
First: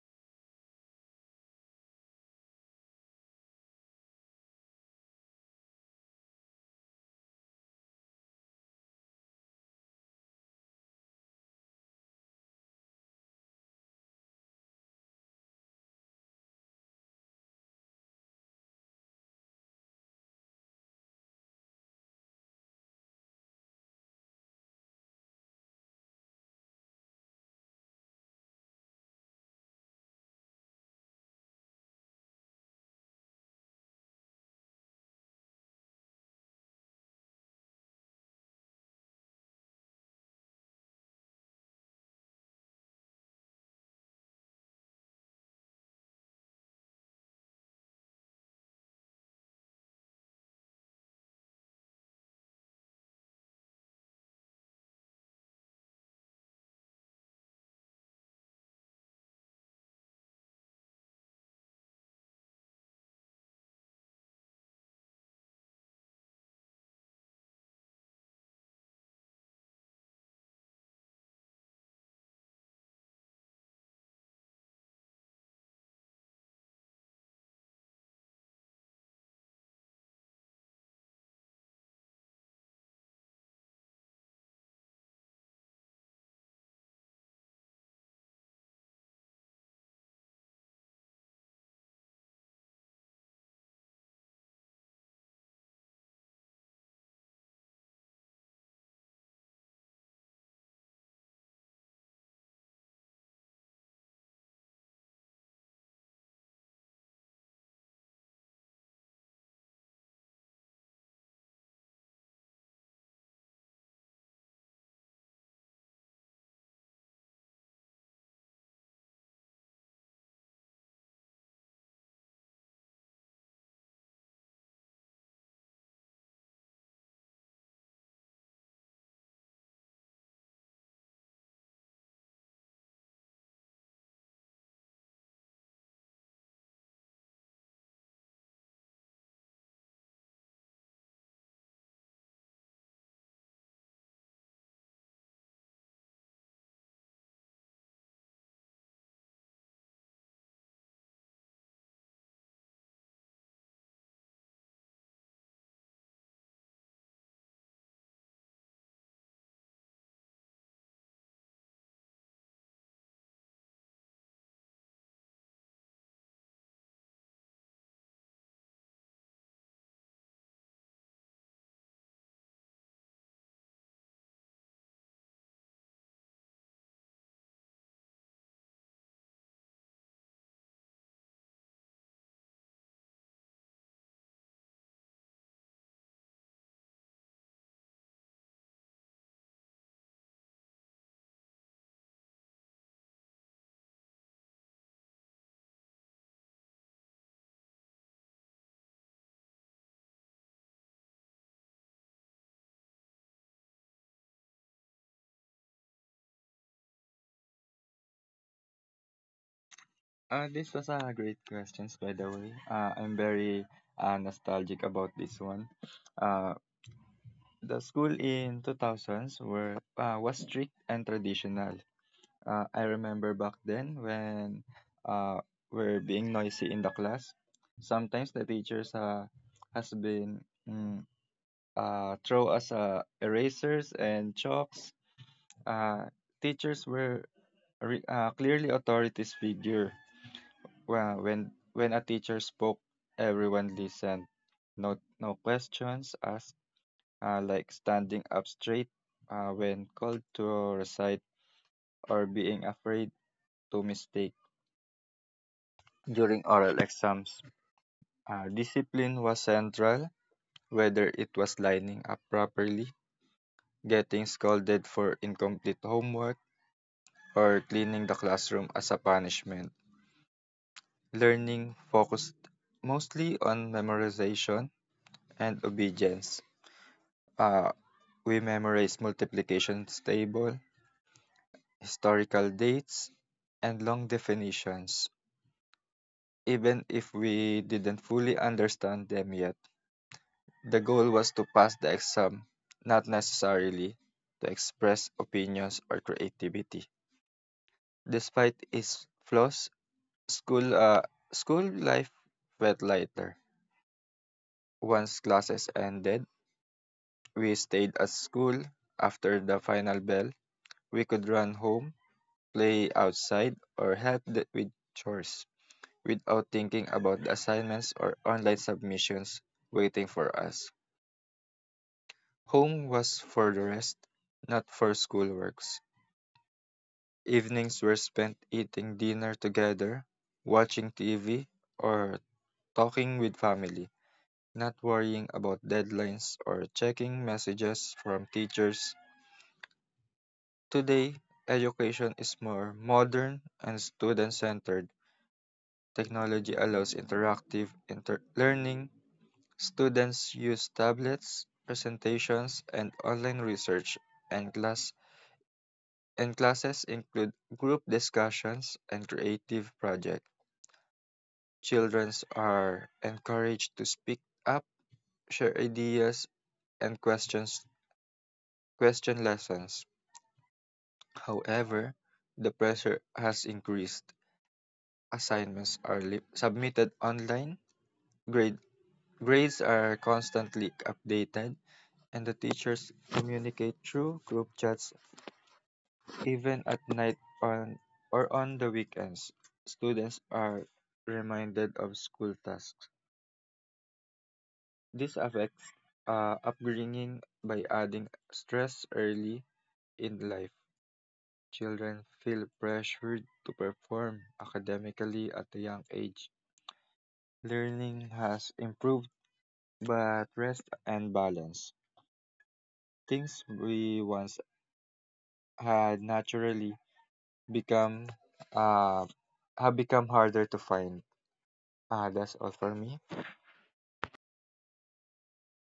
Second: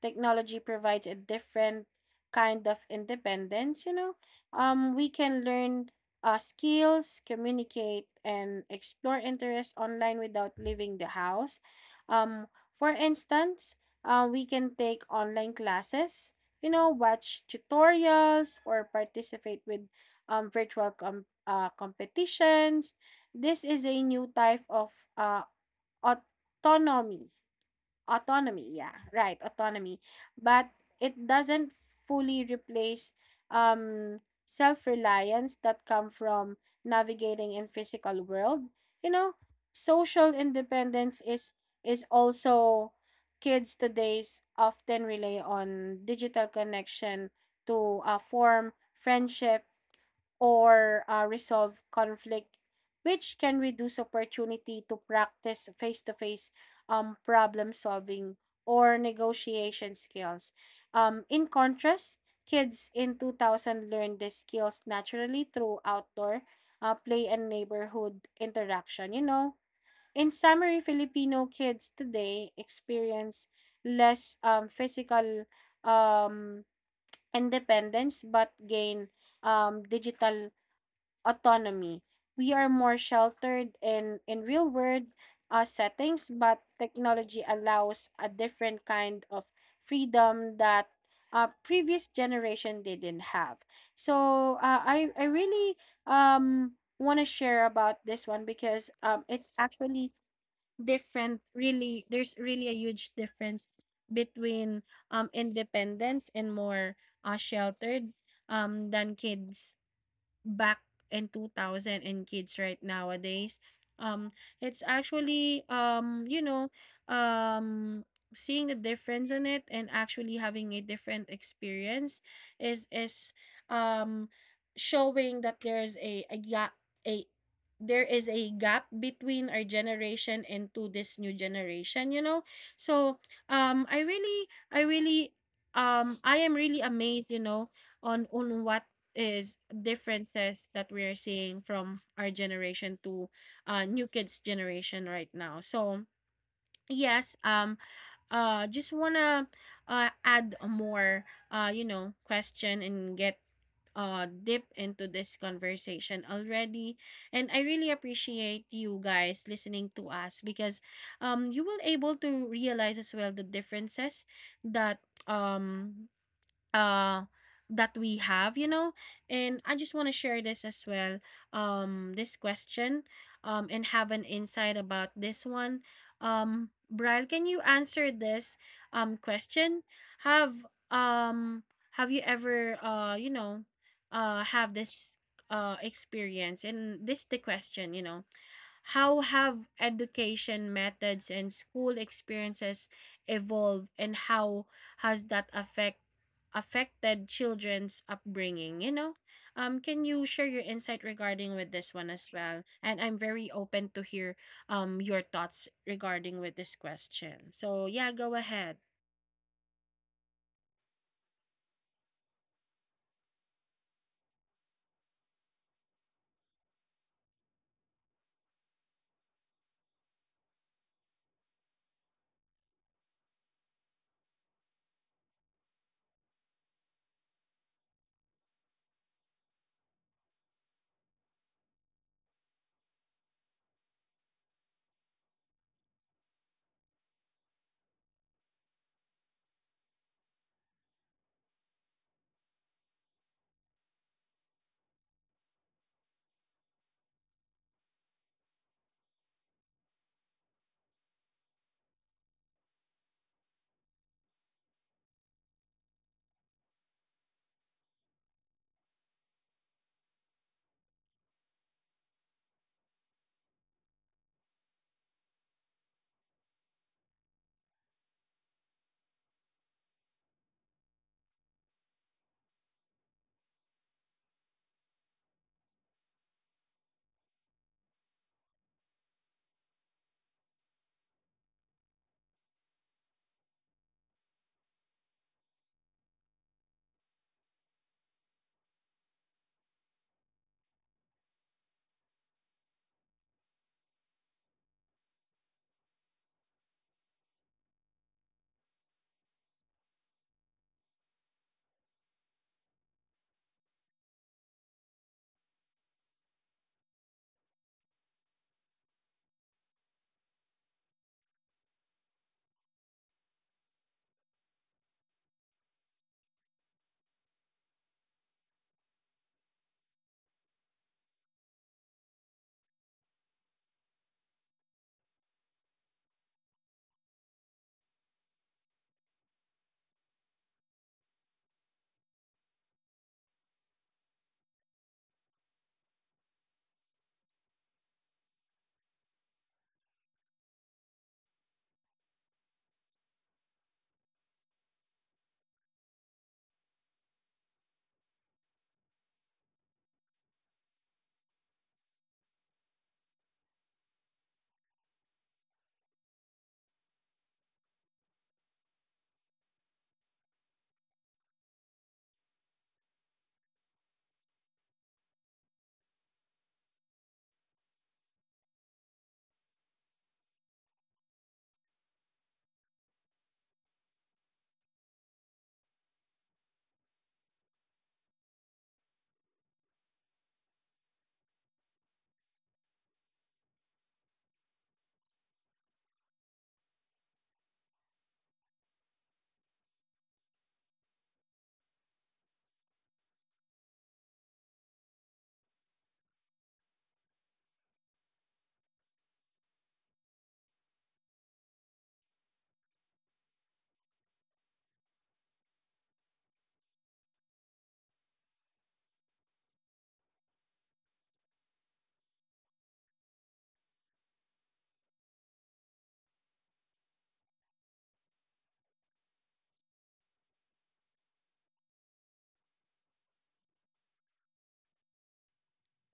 A: technology provides a different kind of independence. We can learn skills, communicate, and explore interests online without leaving the house. Um, for instance, we can take online classes, watch tutorials, or participate with virtual competitions. This is a new type of uh, autonomy autonomy, yeah, right, autonomy, but it doesn't fully replace um self-reliance that come from navigating in physical world you know Social independence is also kids today's often rely on digital connection to form friendship or resolve conflict, which can reduce opportunity to practice face-to-face problem solving or negotiation skills. In contrast, kids in 2000 learn these skills naturally through outdoor play and neighborhood interaction. You know, in summary, Filipino kids today experience less physical um, independence but gain digital autonomy. We are more sheltered in real world settings, but technology allows a different kind of freedom that previous generation didn't have. So I really um, want to share about this one because it's actually different. Really, there's really a huge difference between independence and more sheltered than kids back in 2000 and kids right nowadays. um it's actually um seeing the difference in it, and actually having a different experience is um showing that a there is a gap between our generation and to this new generation. So um i really i really I am really amazed on what is differences that we're seeing from our generation to new kids generation right now. So yes, just wanna add a more question and get deep into this conversation already, and I really appreciate you guys listening to us because you will able to realize as well the differences that um uh that we have. And I just want to share this as well. This question, and have an insight about this one. Brian, can you answer this question? Have um have you ever, have this, experience? And this, the question, how have education methods and school experiences evolved, and how has that affected children's upbringing, you know? Can you share your insight regarding with this one as well? And I'm very open to hear your thoughts regarding with this question. So, yeah, go ahead.
B: This was a great questions by the way. I'm very nostalgic about this one. Uh, the school in 2000s were was strict and traditional. I remember back then when uh, we're being noisy in the class. Sometimes the teachers has been mm, throw us erasers and chalks. Uh, Teachers were clearly authorities figure. Well, when a teacher spoke, everyone listened. No No questions asked. Like standing up straight when called to recite or being afraid to mistake during oral exams. Discipline was central, whether it was lining up properly, getting scolded for incomplete homework, or cleaning the classroom as a punishment. Learning focused mostly on memorization and obedience. Uh, we memorized multiplication table, historical dates, and long definitions, even if we didn't fully understand them yet. The goal was to pass the exam, not necessarily to express opinions or creativity. Despite its flaws, school uh, school life felt lighter. Once classes ended, we stayed at school. After the final bell, we could run home, play outside, or help with chores without thinking about the assignments or online submissions waiting for us. Home was for the rest, not for schoolworks. Evenings were spent eating dinner together, watching TV, or talking with family, not worrying about deadlines or checking messages from teachers. Today, education is more modern and student-centered. Technology allows learning. Students use tablets, presentations, and online research, and class and classes include group discussions and creative projects. Children are encouraged to speak up, share ideas, and question lessons. However, the pressure has increased. Submitted online, grade grades are constantly updated, and the teachers communicate through group chats even at night on or on the weekends. Students are reminded of school tasks. This affects upbringing by adding stress early in life. Children feel pressured to perform academically at a young age. Learning has improved. But rest and balance, things we once had naturally become uh have become harder to find. That's all for me.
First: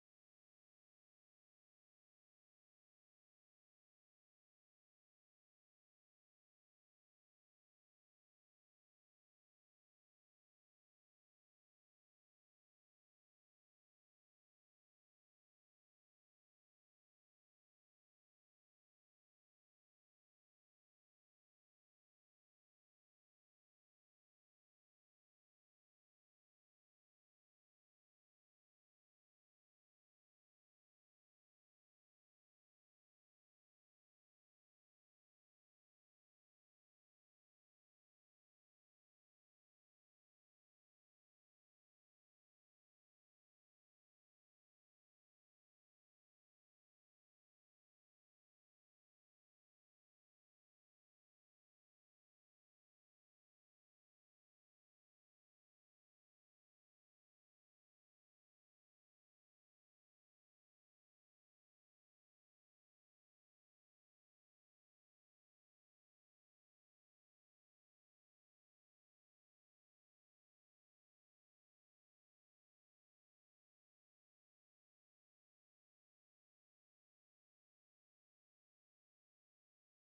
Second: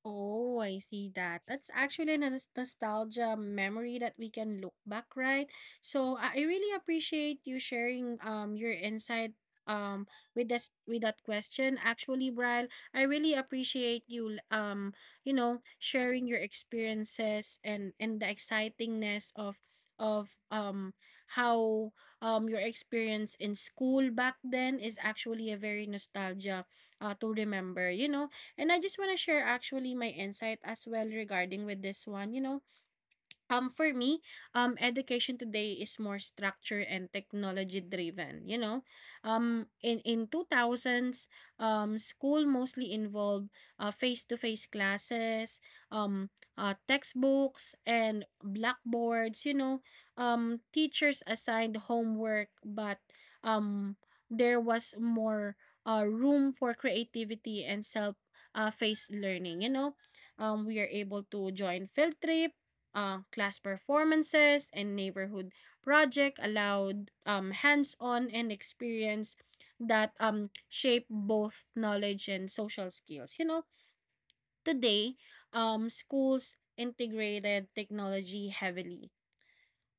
A: Oh, I see that. That's actually a nostalgia memory that we can look back, right? So I really appreciate you sharing your insight with that question. Actually, Brian, I really appreciate you you know sharing your experiences and the excitingness of of how your experience in school back then is actually a very nostalgia to remember. You know, and I just want to share actually my insight as well regarding with this one. You know, for me, education today is more structure and technology driven. You know, in 2000s, school mostly involved face to face classes, um, textbooks and blackboards. You know, teachers assigned homework, but um, there was more room for creativity and self face learning. You know, we are able to join field trip class performances and neighborhood project allowed hands-on and experience that shape both knowledge and social skills. You know, today, schools integrated technology heavily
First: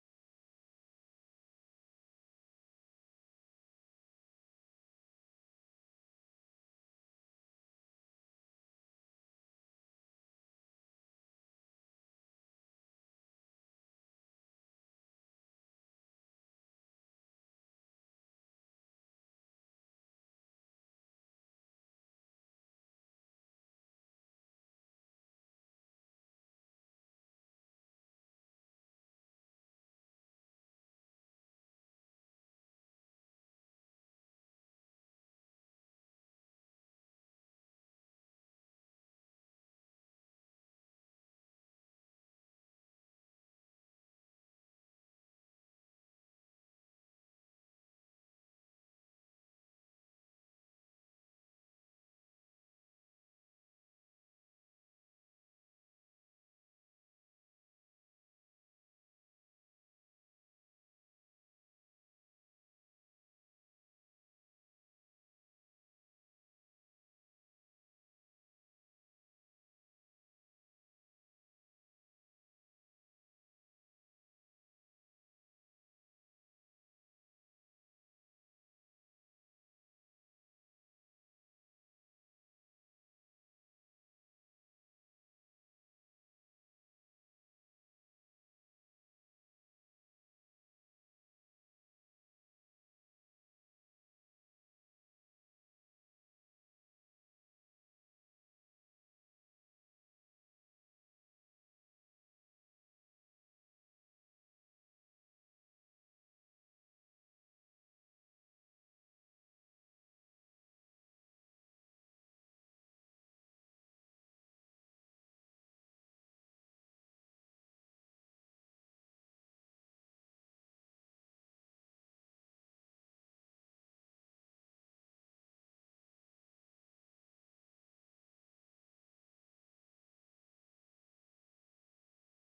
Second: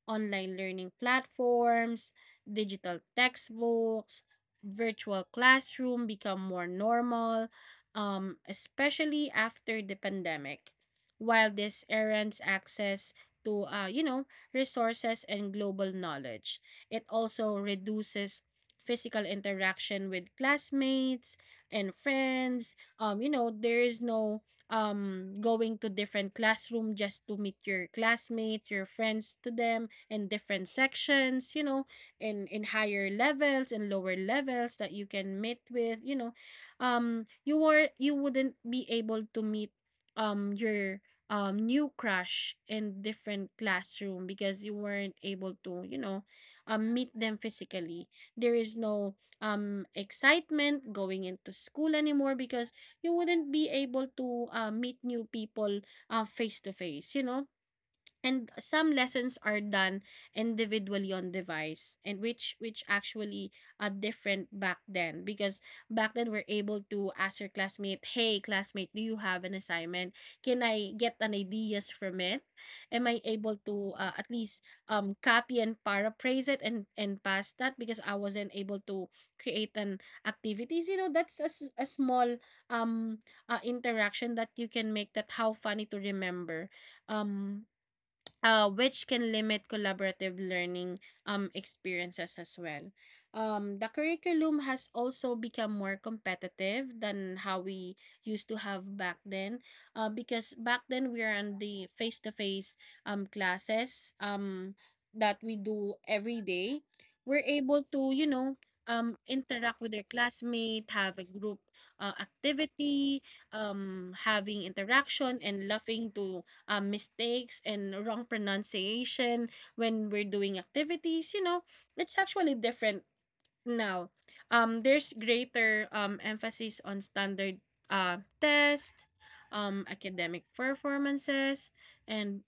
A: online learning platforms, digital textbooks, virtual classroom become more normal, especially after the pandemic. While this errands access to, resources and global knowledge, it also reduces physical interaction with classmates and friends. You know, there is no going to different classroom just to meet your classmates your friends to them in different sections, in higher levels and lower levels that you can meet with, you were you wouldn't be able to meet your new crush in different classroom because you weren't able to, meet them physically. There is no excitement going into school anymore because you wouldn't be able to meet new people face to face, you know, and some lessons are done individually on device, and which actually are different back then, because back then we're able to ask your classmate, hey classmate, do you have an assignment, can I get an ideas from it, am I able to at least copy and paraphrase it and pass that, because I wasn't able to create an activities, you know. That's a, a small um interaction that you can make, that how funny to remember. um which can limit collaborative learning experiences as well. The curriculum has also become more competitive than how we used to have back then, because back then we are on the face to face classes that we do every day. We're able to, you know, interact with their classmate, have a group activity, having interaction and laughing to mistakes and wrong pronunciation when we're doing activities. You know, it's actually different now. There's greater emphasis on standard test, academic performances, and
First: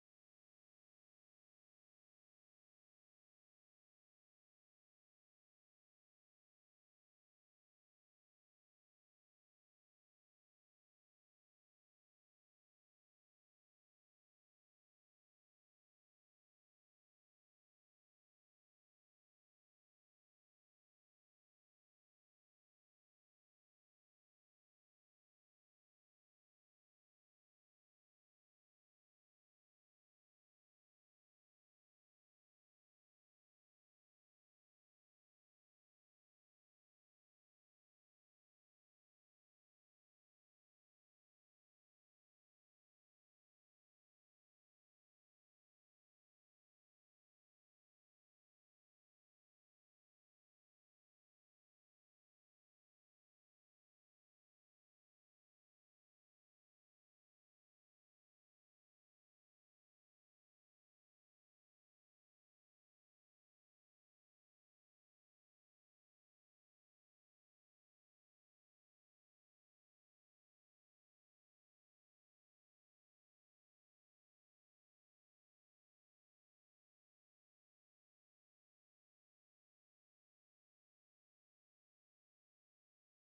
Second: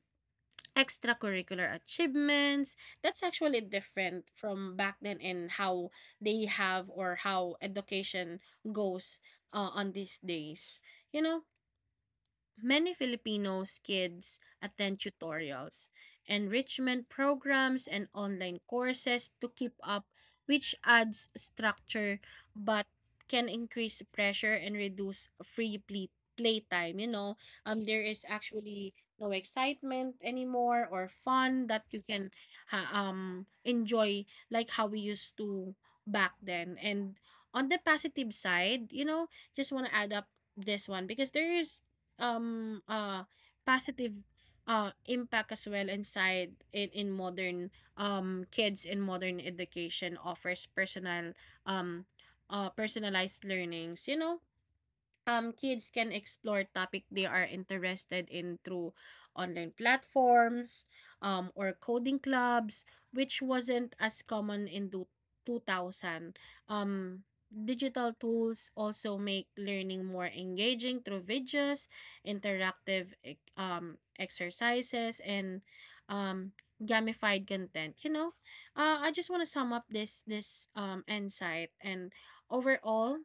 A: extracurricular achievements. That's actually different from back then in how they have, or how education goes on these days. You know, many Filipinos kids attend tutorials, enrichment programs, and online courses to keep up, which adds structure but can increase pressure and reduce free play playtime. You know, there is actually no excitement anymore or fun that you can enjoy like how we used to back then. And on the positive side, you know, just want to add up this one because there is um, uh, positive impact as well inside in modern kids. In modern education offers personal um, personalized learnings, you know. Kids can explore topic they are interested in through online platforms or coding clubs, which wasn't as common in 2000. Um, Digital tools also make learning more engaging through videos, interactive exercises, and um, gamified content. You know, I just want to sum up this insight. And overall,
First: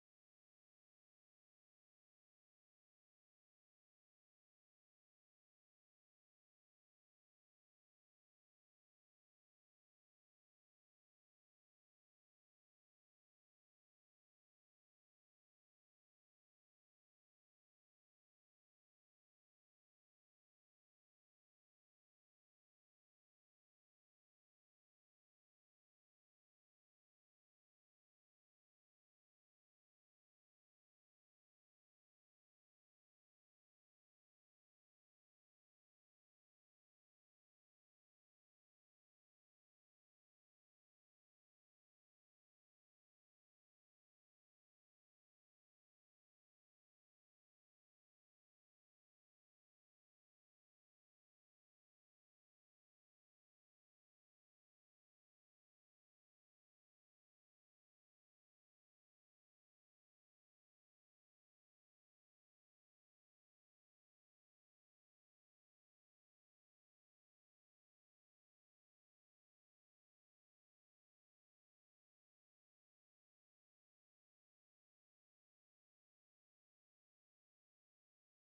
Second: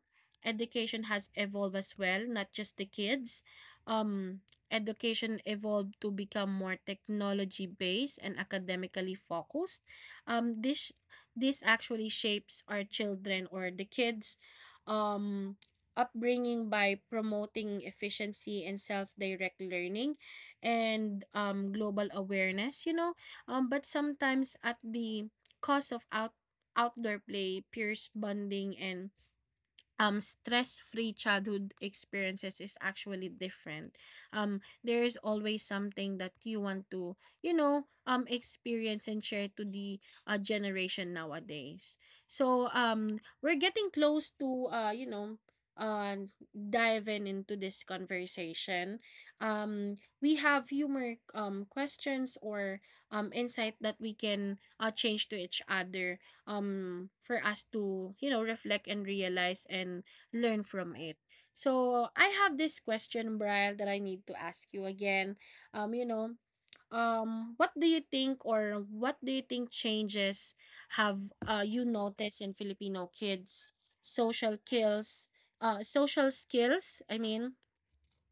A: education has evolved as well, not just the kids. Um, Education evolved to become more technology based and academically focused. Um, this this actually shapes our children, or the kids um upbringing, by promoting efficiency and self-direct learning and global awareness, you know. But sometimes at the cost of outdoor play, peers bonding, and stress-free childhood experiences is actually different. There is always something that you want to, you know, experience and share to the generation nowadays. So we're getting close to, uh diving into this conversation. We have few more questions or insight that we can change to each other for us to, you know, reflect and realize and learn from it. So I have this question, Brian, that I need to ask you again. um you know what do you think, or what do you think changes have you noticed in Filipino kids social skills, social skills I mean,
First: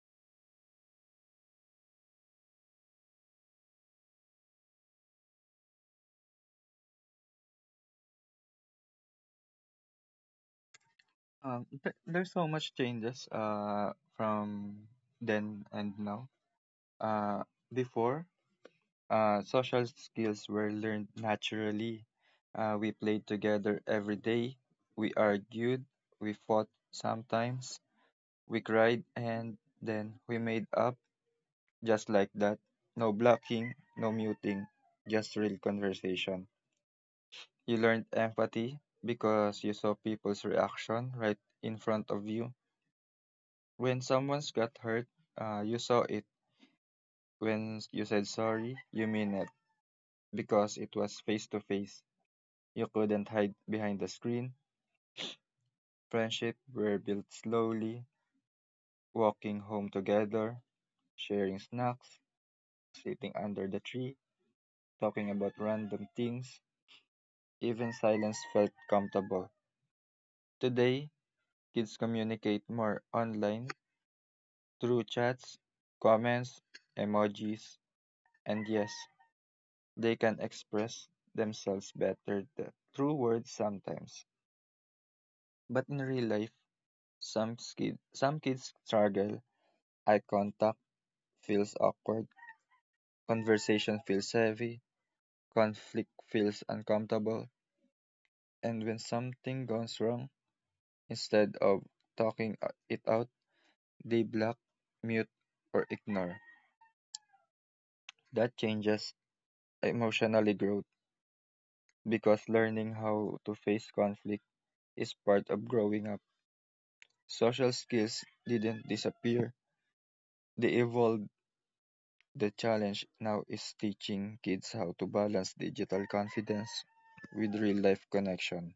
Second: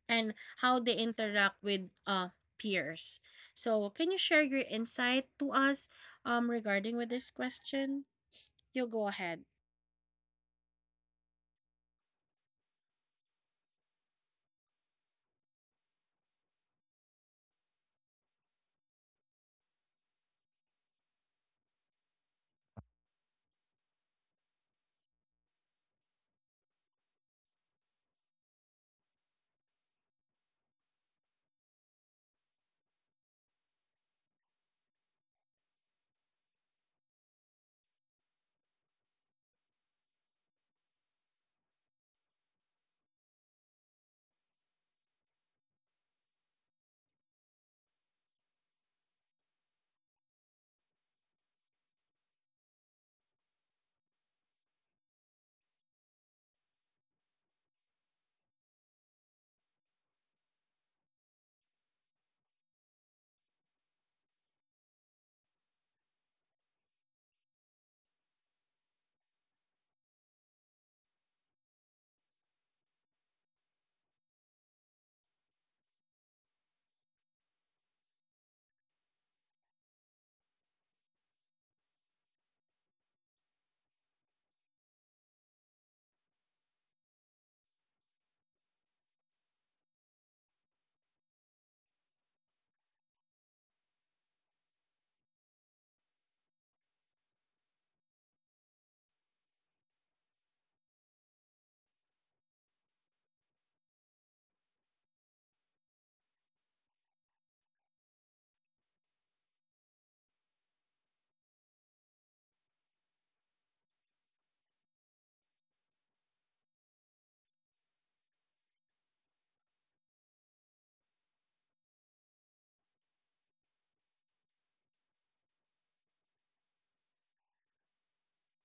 A: and how they interact with peers? So can you share your insight to us regarding with this question? You go ahead.
B: There's so much changes from then and now. Uh, Before, social skills were learned naturally. We played together every day. We argued. We fought sometimes. We cried and then we made up. Just like that. No blocking, no muting, just real conversation. You learned empathy because you saw people's reaction right in front of you. When someone's got hurt, you saw it. When you said sorry, you mean it because it was face to face. You couldn't hide behind the screen. Friendship were built slowly, walking home together, sharing snacks, sitting under the tree, talking about random things. Even silence felt comfortable. Today, kids communicate more online through chats, comments, emojis, and yes, they can express themselves better through words sometimes. But in real life, some kids struggle. Eye contact feels awkward, conversation feels heavy, conflict feels uncomfortable, and when something goes wrong, instead of talking it out, they block, mute, or ignore. That changes emotionally growth because learning how to face conflict is part of growing up. Social skills didn't disappear, they evolved. The challenge now is teaching kids how to balance digital confidence with real life connection.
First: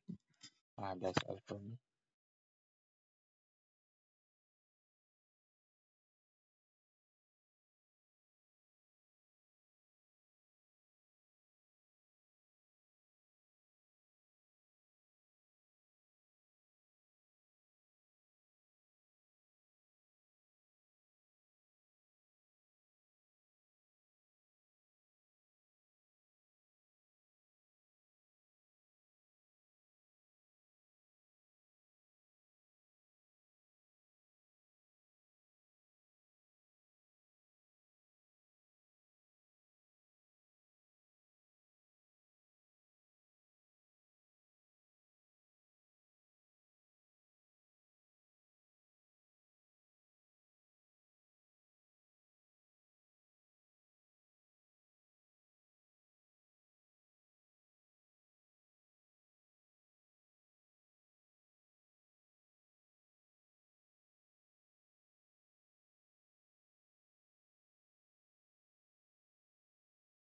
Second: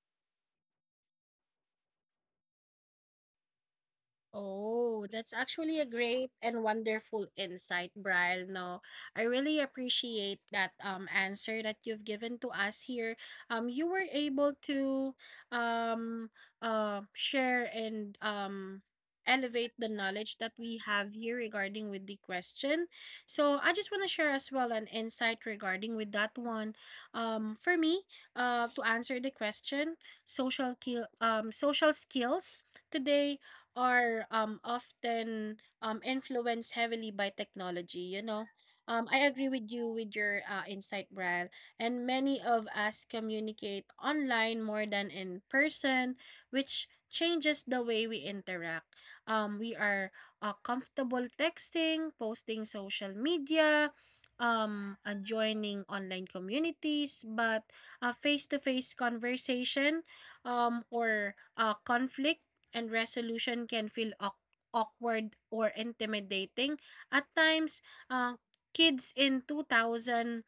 B: That's all for me.
A: Oh, that's actually a great and wonderful insight, Brian. No, I really appreciate that answer that you've given to us here. You were able to um share and elevate the knowledge that we have here regarding with the question. So I just want to share as well an insight regarding with that one. For me, to answer the question, social skills today are often influenced heavily by technology, you know. I agree with you, with your insight, Brad. And many of us communicate online more than in person, which changes the way we interact. We are comfortable texting, posting social media, joining online communities, but a face-to-face conversation or conflict and resolution can feel awkward or intimidating. At times, uh, kids in 2000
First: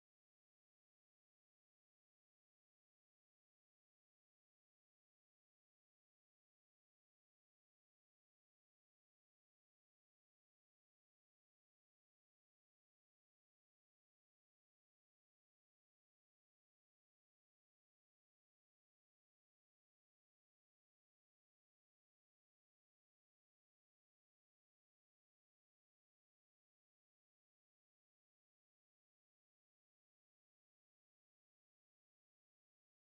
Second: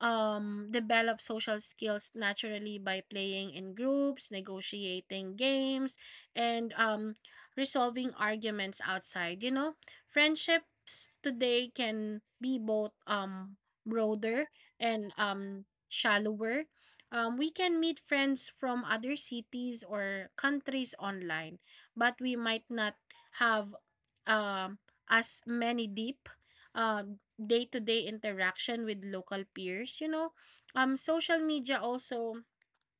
A: develop social skills naturally by playing in groups, negotiating games, and resolving arguments outside. You know, friendships today can be both broader and shallower. We can meet friends from other cities or countries online, but we might not have um uh, as many deep day-to-day interaction with local peers, you know. Social media also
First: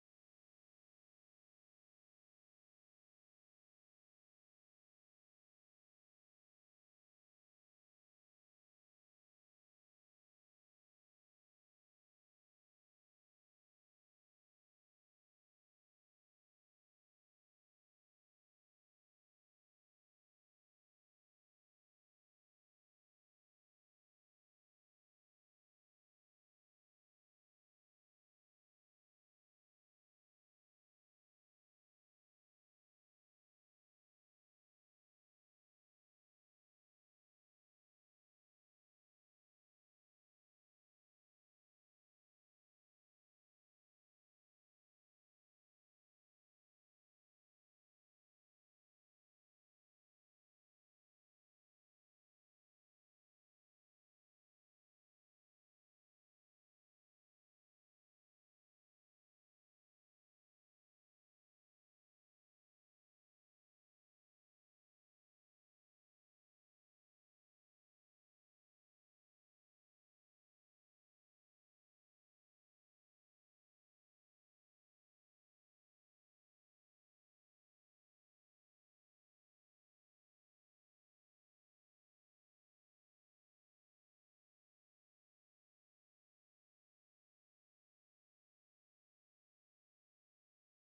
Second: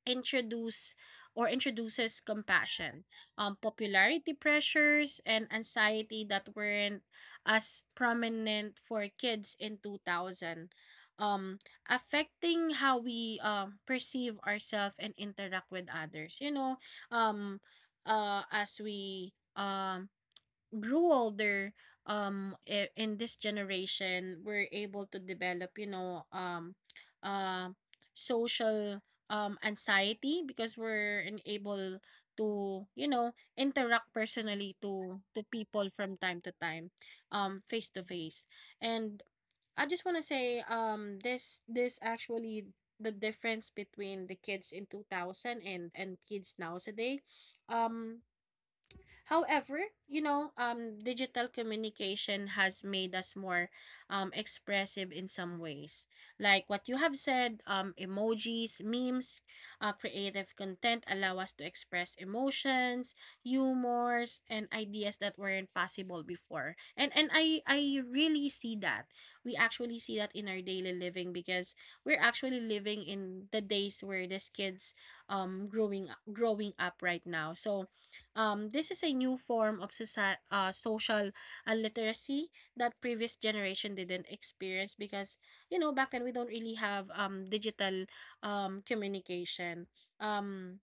A: introduce introduces compassion, popularity pressures, and anxiety that weren't as prominent for kids in 2000, um, affecting how we perceive ourselves and interact with others. You know, um, as we grew older in this generation, we're able to develop, you know, uh social anxiety, because we're unable to, you know, interact personally to people from time to time, face to face. And I just want to say, this this actually the difference between the kids in 2000 and kids nowadays. um However, you know, digital communication has made us more expressive in some ways. Like what you have said, emojis, memes, creative content allow us to express emotions, humors, and ideas that weren't possible before. And I really see that. We actually see that in our daily living, because we're actually living in the days where these kids growing up right now. So this is a new form of social literacy that previous generation didn't experience, because, you know, back then we don't really have digital communication. Um,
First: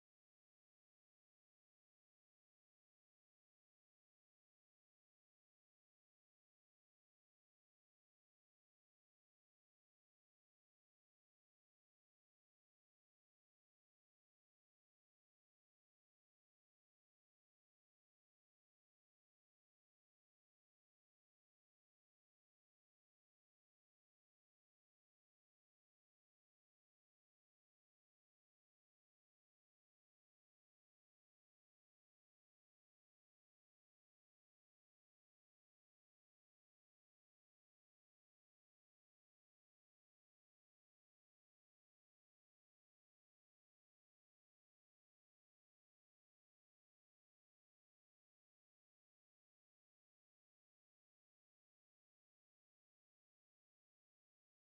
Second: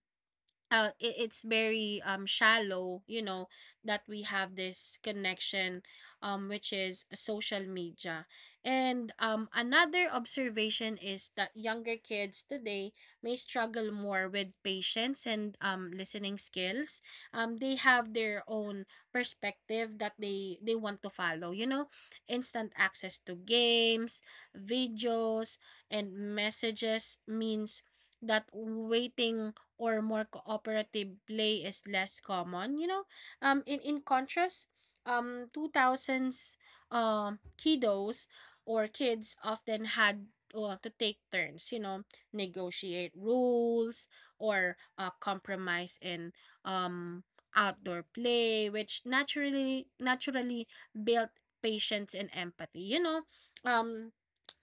A: it's very shallow, you know, that we have this connection which is social media. And another observation is that younger kids today may struggle more with patience and listening skills. They have their own perspective that they want to follow, you know. Instant access to games, videos, and messages means that waiting or more cooperative play is less common. You know, in contrast, two thousands kiddos or kids often had to take turns. You know, negotiate rules or compromise in um outdoor play, which naturally built patience and empathy. You know, um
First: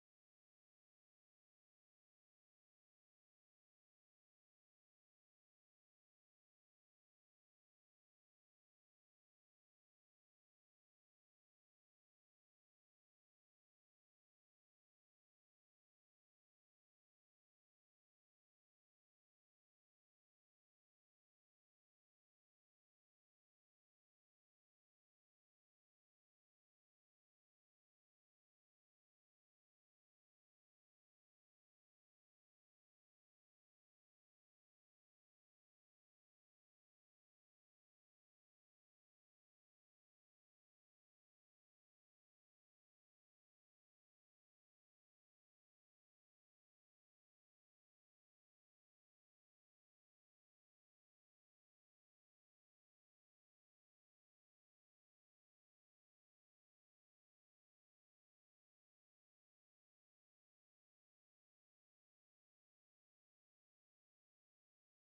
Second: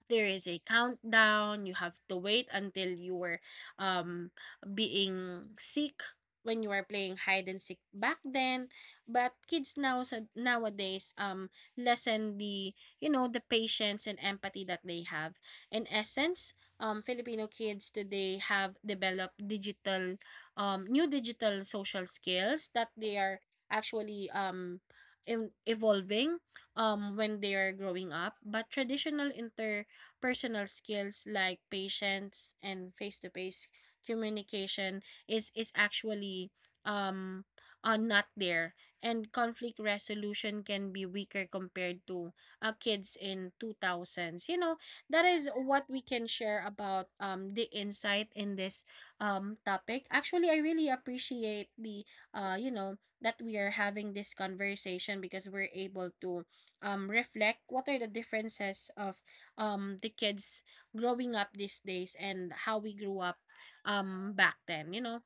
A: there is a countdown you have to wait until you were um being sick when you were playing hide and seek back then, but kids nowadays lessen the, you know, the patience and empathy that they have. In essence, Filipino kids today have developed digital, new digital social skills, that they are actually evolving when they are growing up, but traditional inter personal skills like patience and face-to-face communication is actually um are not there, and conflict resolution can be weaker compared to kids in 2000s, you know. That is what we can share about the insight in this topic. Actually, I really appreciate the uh you know that we are having this conversation, because we're able to reflect what are the differences of the kids growing up these days and how we grew up back then, you know.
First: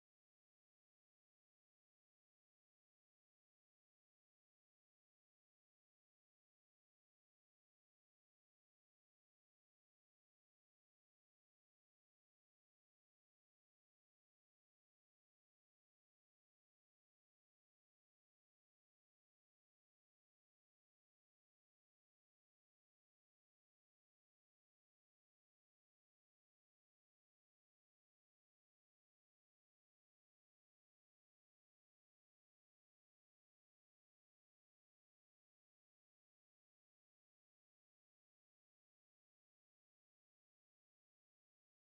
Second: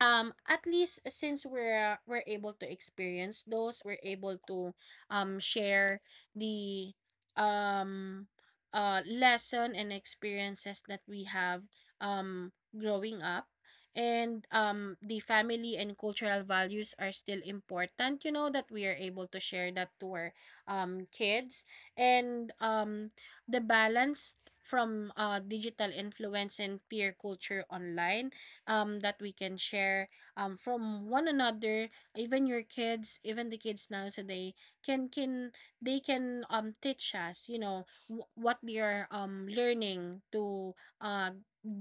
A: At least since we're able to experience those, we're able to share the um lesson and experiences that we have growing up. And the family and cultural values are still important, you know, that we are able to share that to our kids. And the balance from digital influence and peer culture online, that we can share from one another. Even your kids, even the kids now today can they can teach us, you know, what they are learning to uh,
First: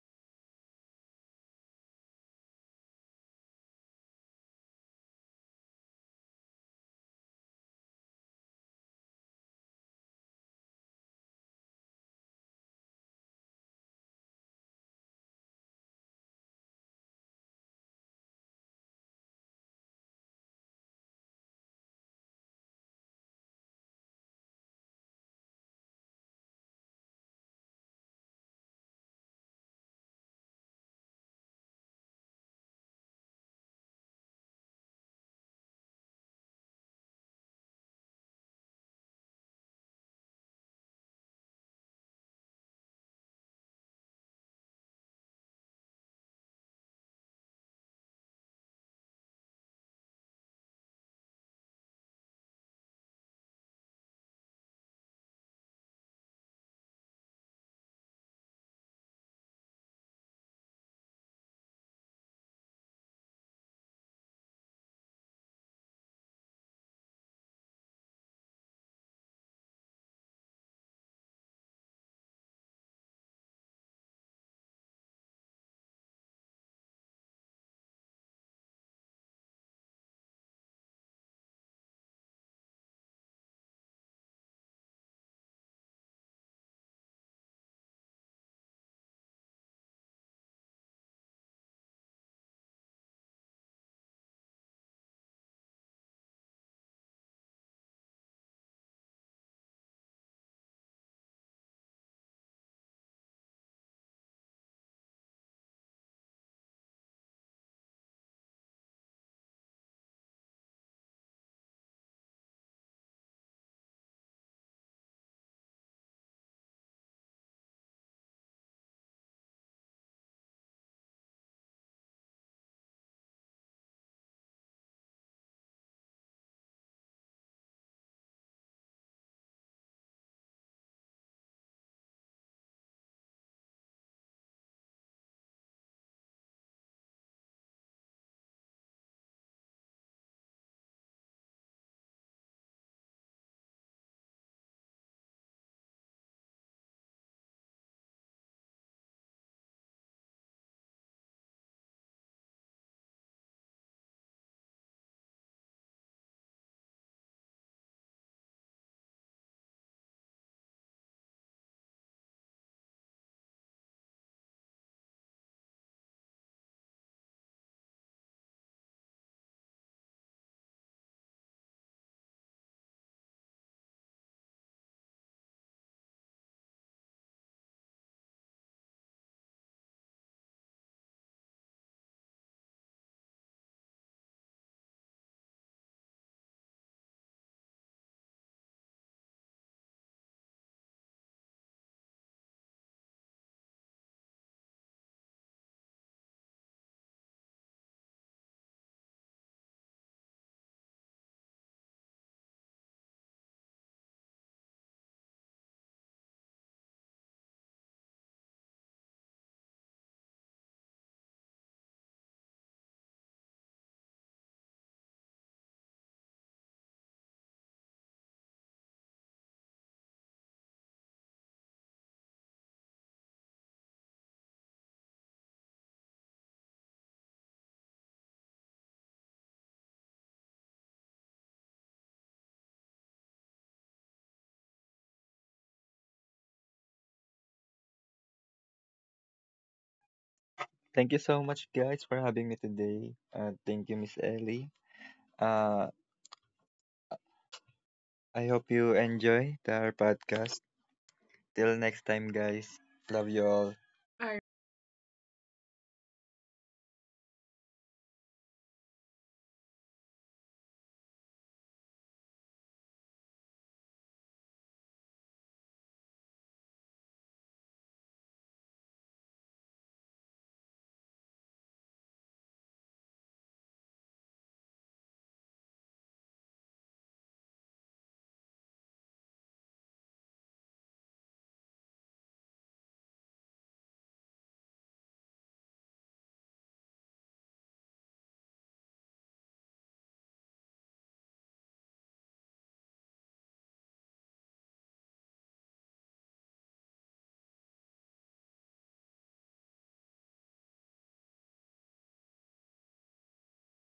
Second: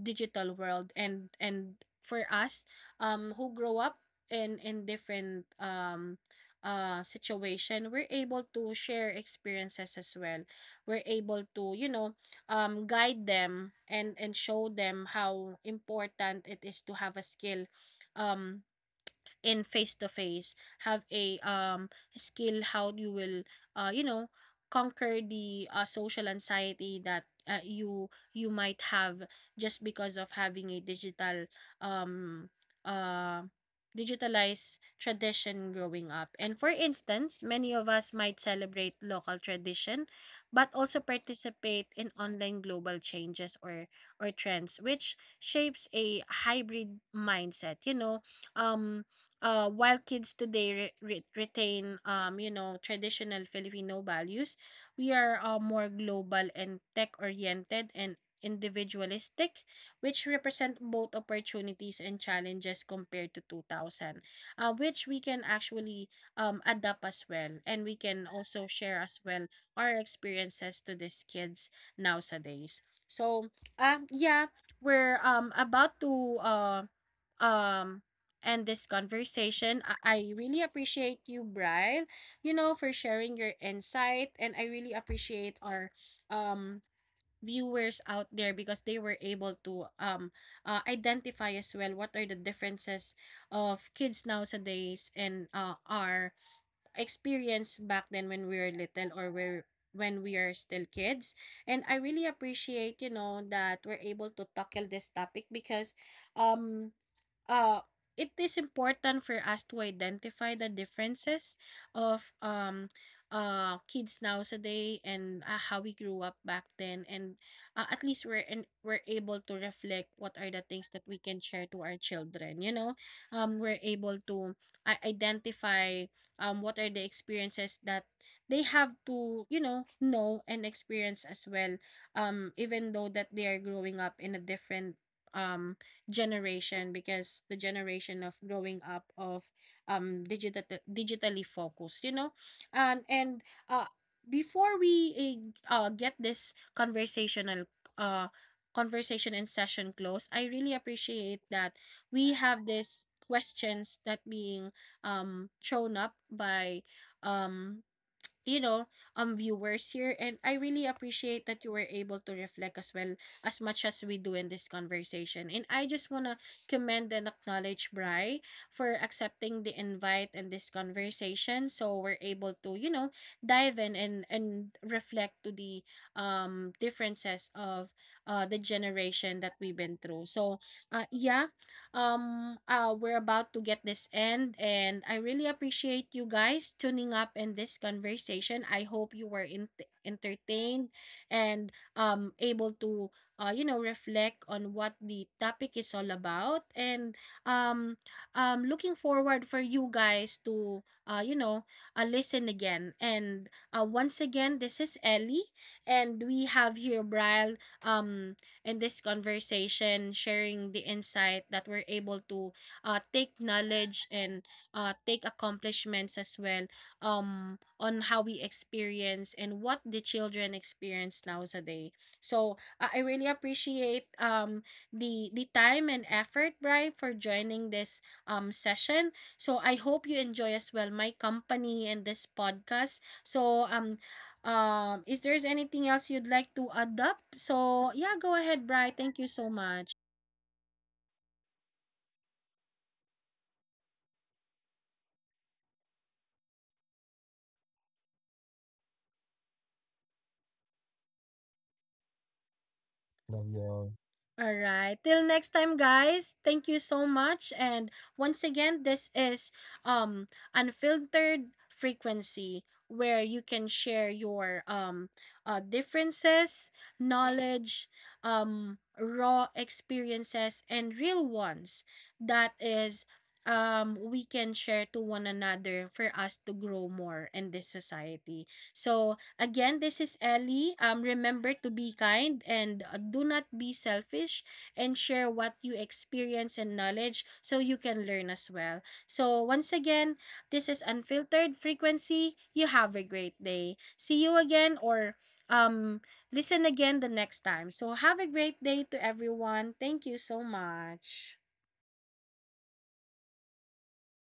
A: digital world. And for us, who grow up in different situation, we're able to share experiences as well. We're able to, you know, guide them and show them how important it is to have a skill. Um, in face to face, have a skill how you will uh you know conquer the social anxiety that you you might have, just because of having a digital um uh digitalized tradition growing up. And for instance, many of us might celebrate local tradition but also participate in online global changes or trends, which shapes a hybrid mindset. You know, um while kids today retain traditional Filipino values, we are more global and tech oriented and individualistic, which represent both opportunities and challenges compared to 2000, which we can actually adapt as well, and we can also share as well our experiences to these kids nowadays. So yeah, we're about to uh um and this conversation. I really appreciate you, Brian, you know, for sharing your insight. And I really appreciate our um viewers out there, because they were able to identify as well what are the differences of kids nowadays and our experience back then when we were little, or where when we are still kids. And I really appreciate, you know, that we're able to tackle this topic, because um uh, it is important for us to identify the differences of kids nowadays and how we grew up back then. And at least we're able to reflect what are the things that we can share to our children, you know. We're able to identify what are the experiences that they have to, you know and experience as well, even though that they are growing up in a different um, generation, because the generation of growing up of um digital digitally focused, you know. And uh Before get this uh conversation and session close, I really appreciate that we have this questions that being shown up by um you know, viewers here. And I really appreciate that you were able to reflect as well as much as we do in this conversation. And I just wanna commend and acknowledge Bry for accepting the invite and this conversation. So we're able to, you know, dive in and reflect to the differences of the generation that we've been through. So yeah, we're about to get this end. And I really appreciate you guys tuning up in this conversation. I hope you were entertained and able to reflect on what the topic is all about. And um looking forward for you guys to uh you know listen again. And once again, this is Ellie, and we have here Brian in this conversation, sharing the insight that we're able to take knowledge and take accomplishments as well on how we experience and what the children experience nowadays. So I really appreciate the time and effort, Bri, for joining this session. So I hope you enjoy as well my company and this podcast. So is there's anything else you'd like to add up? So yeah, go ahead, Bri. Thank you so much.
B: Thank you so much, guys, for having me today. Thank you, Miss Ellie. Uh, I hope you enjoy our podcast. Till next time, guys. Love you all.
A: All right. Till next time, guys. Thank you so much. And once again, this is Unfiltered Frequency, where you can share your differences, knowledge, raw experiences and real ones, that is we can share to one another for us to grow more in this society. So again, this is Ellie. Remember to be kind, and do not be selfish and share what you experience and knowledge so you can learn as well. So, once again, this is Unfiltered Frequency. You have a great day. See you again, or um, listen again the next time. So, have a great day to everyone. Thank you so much.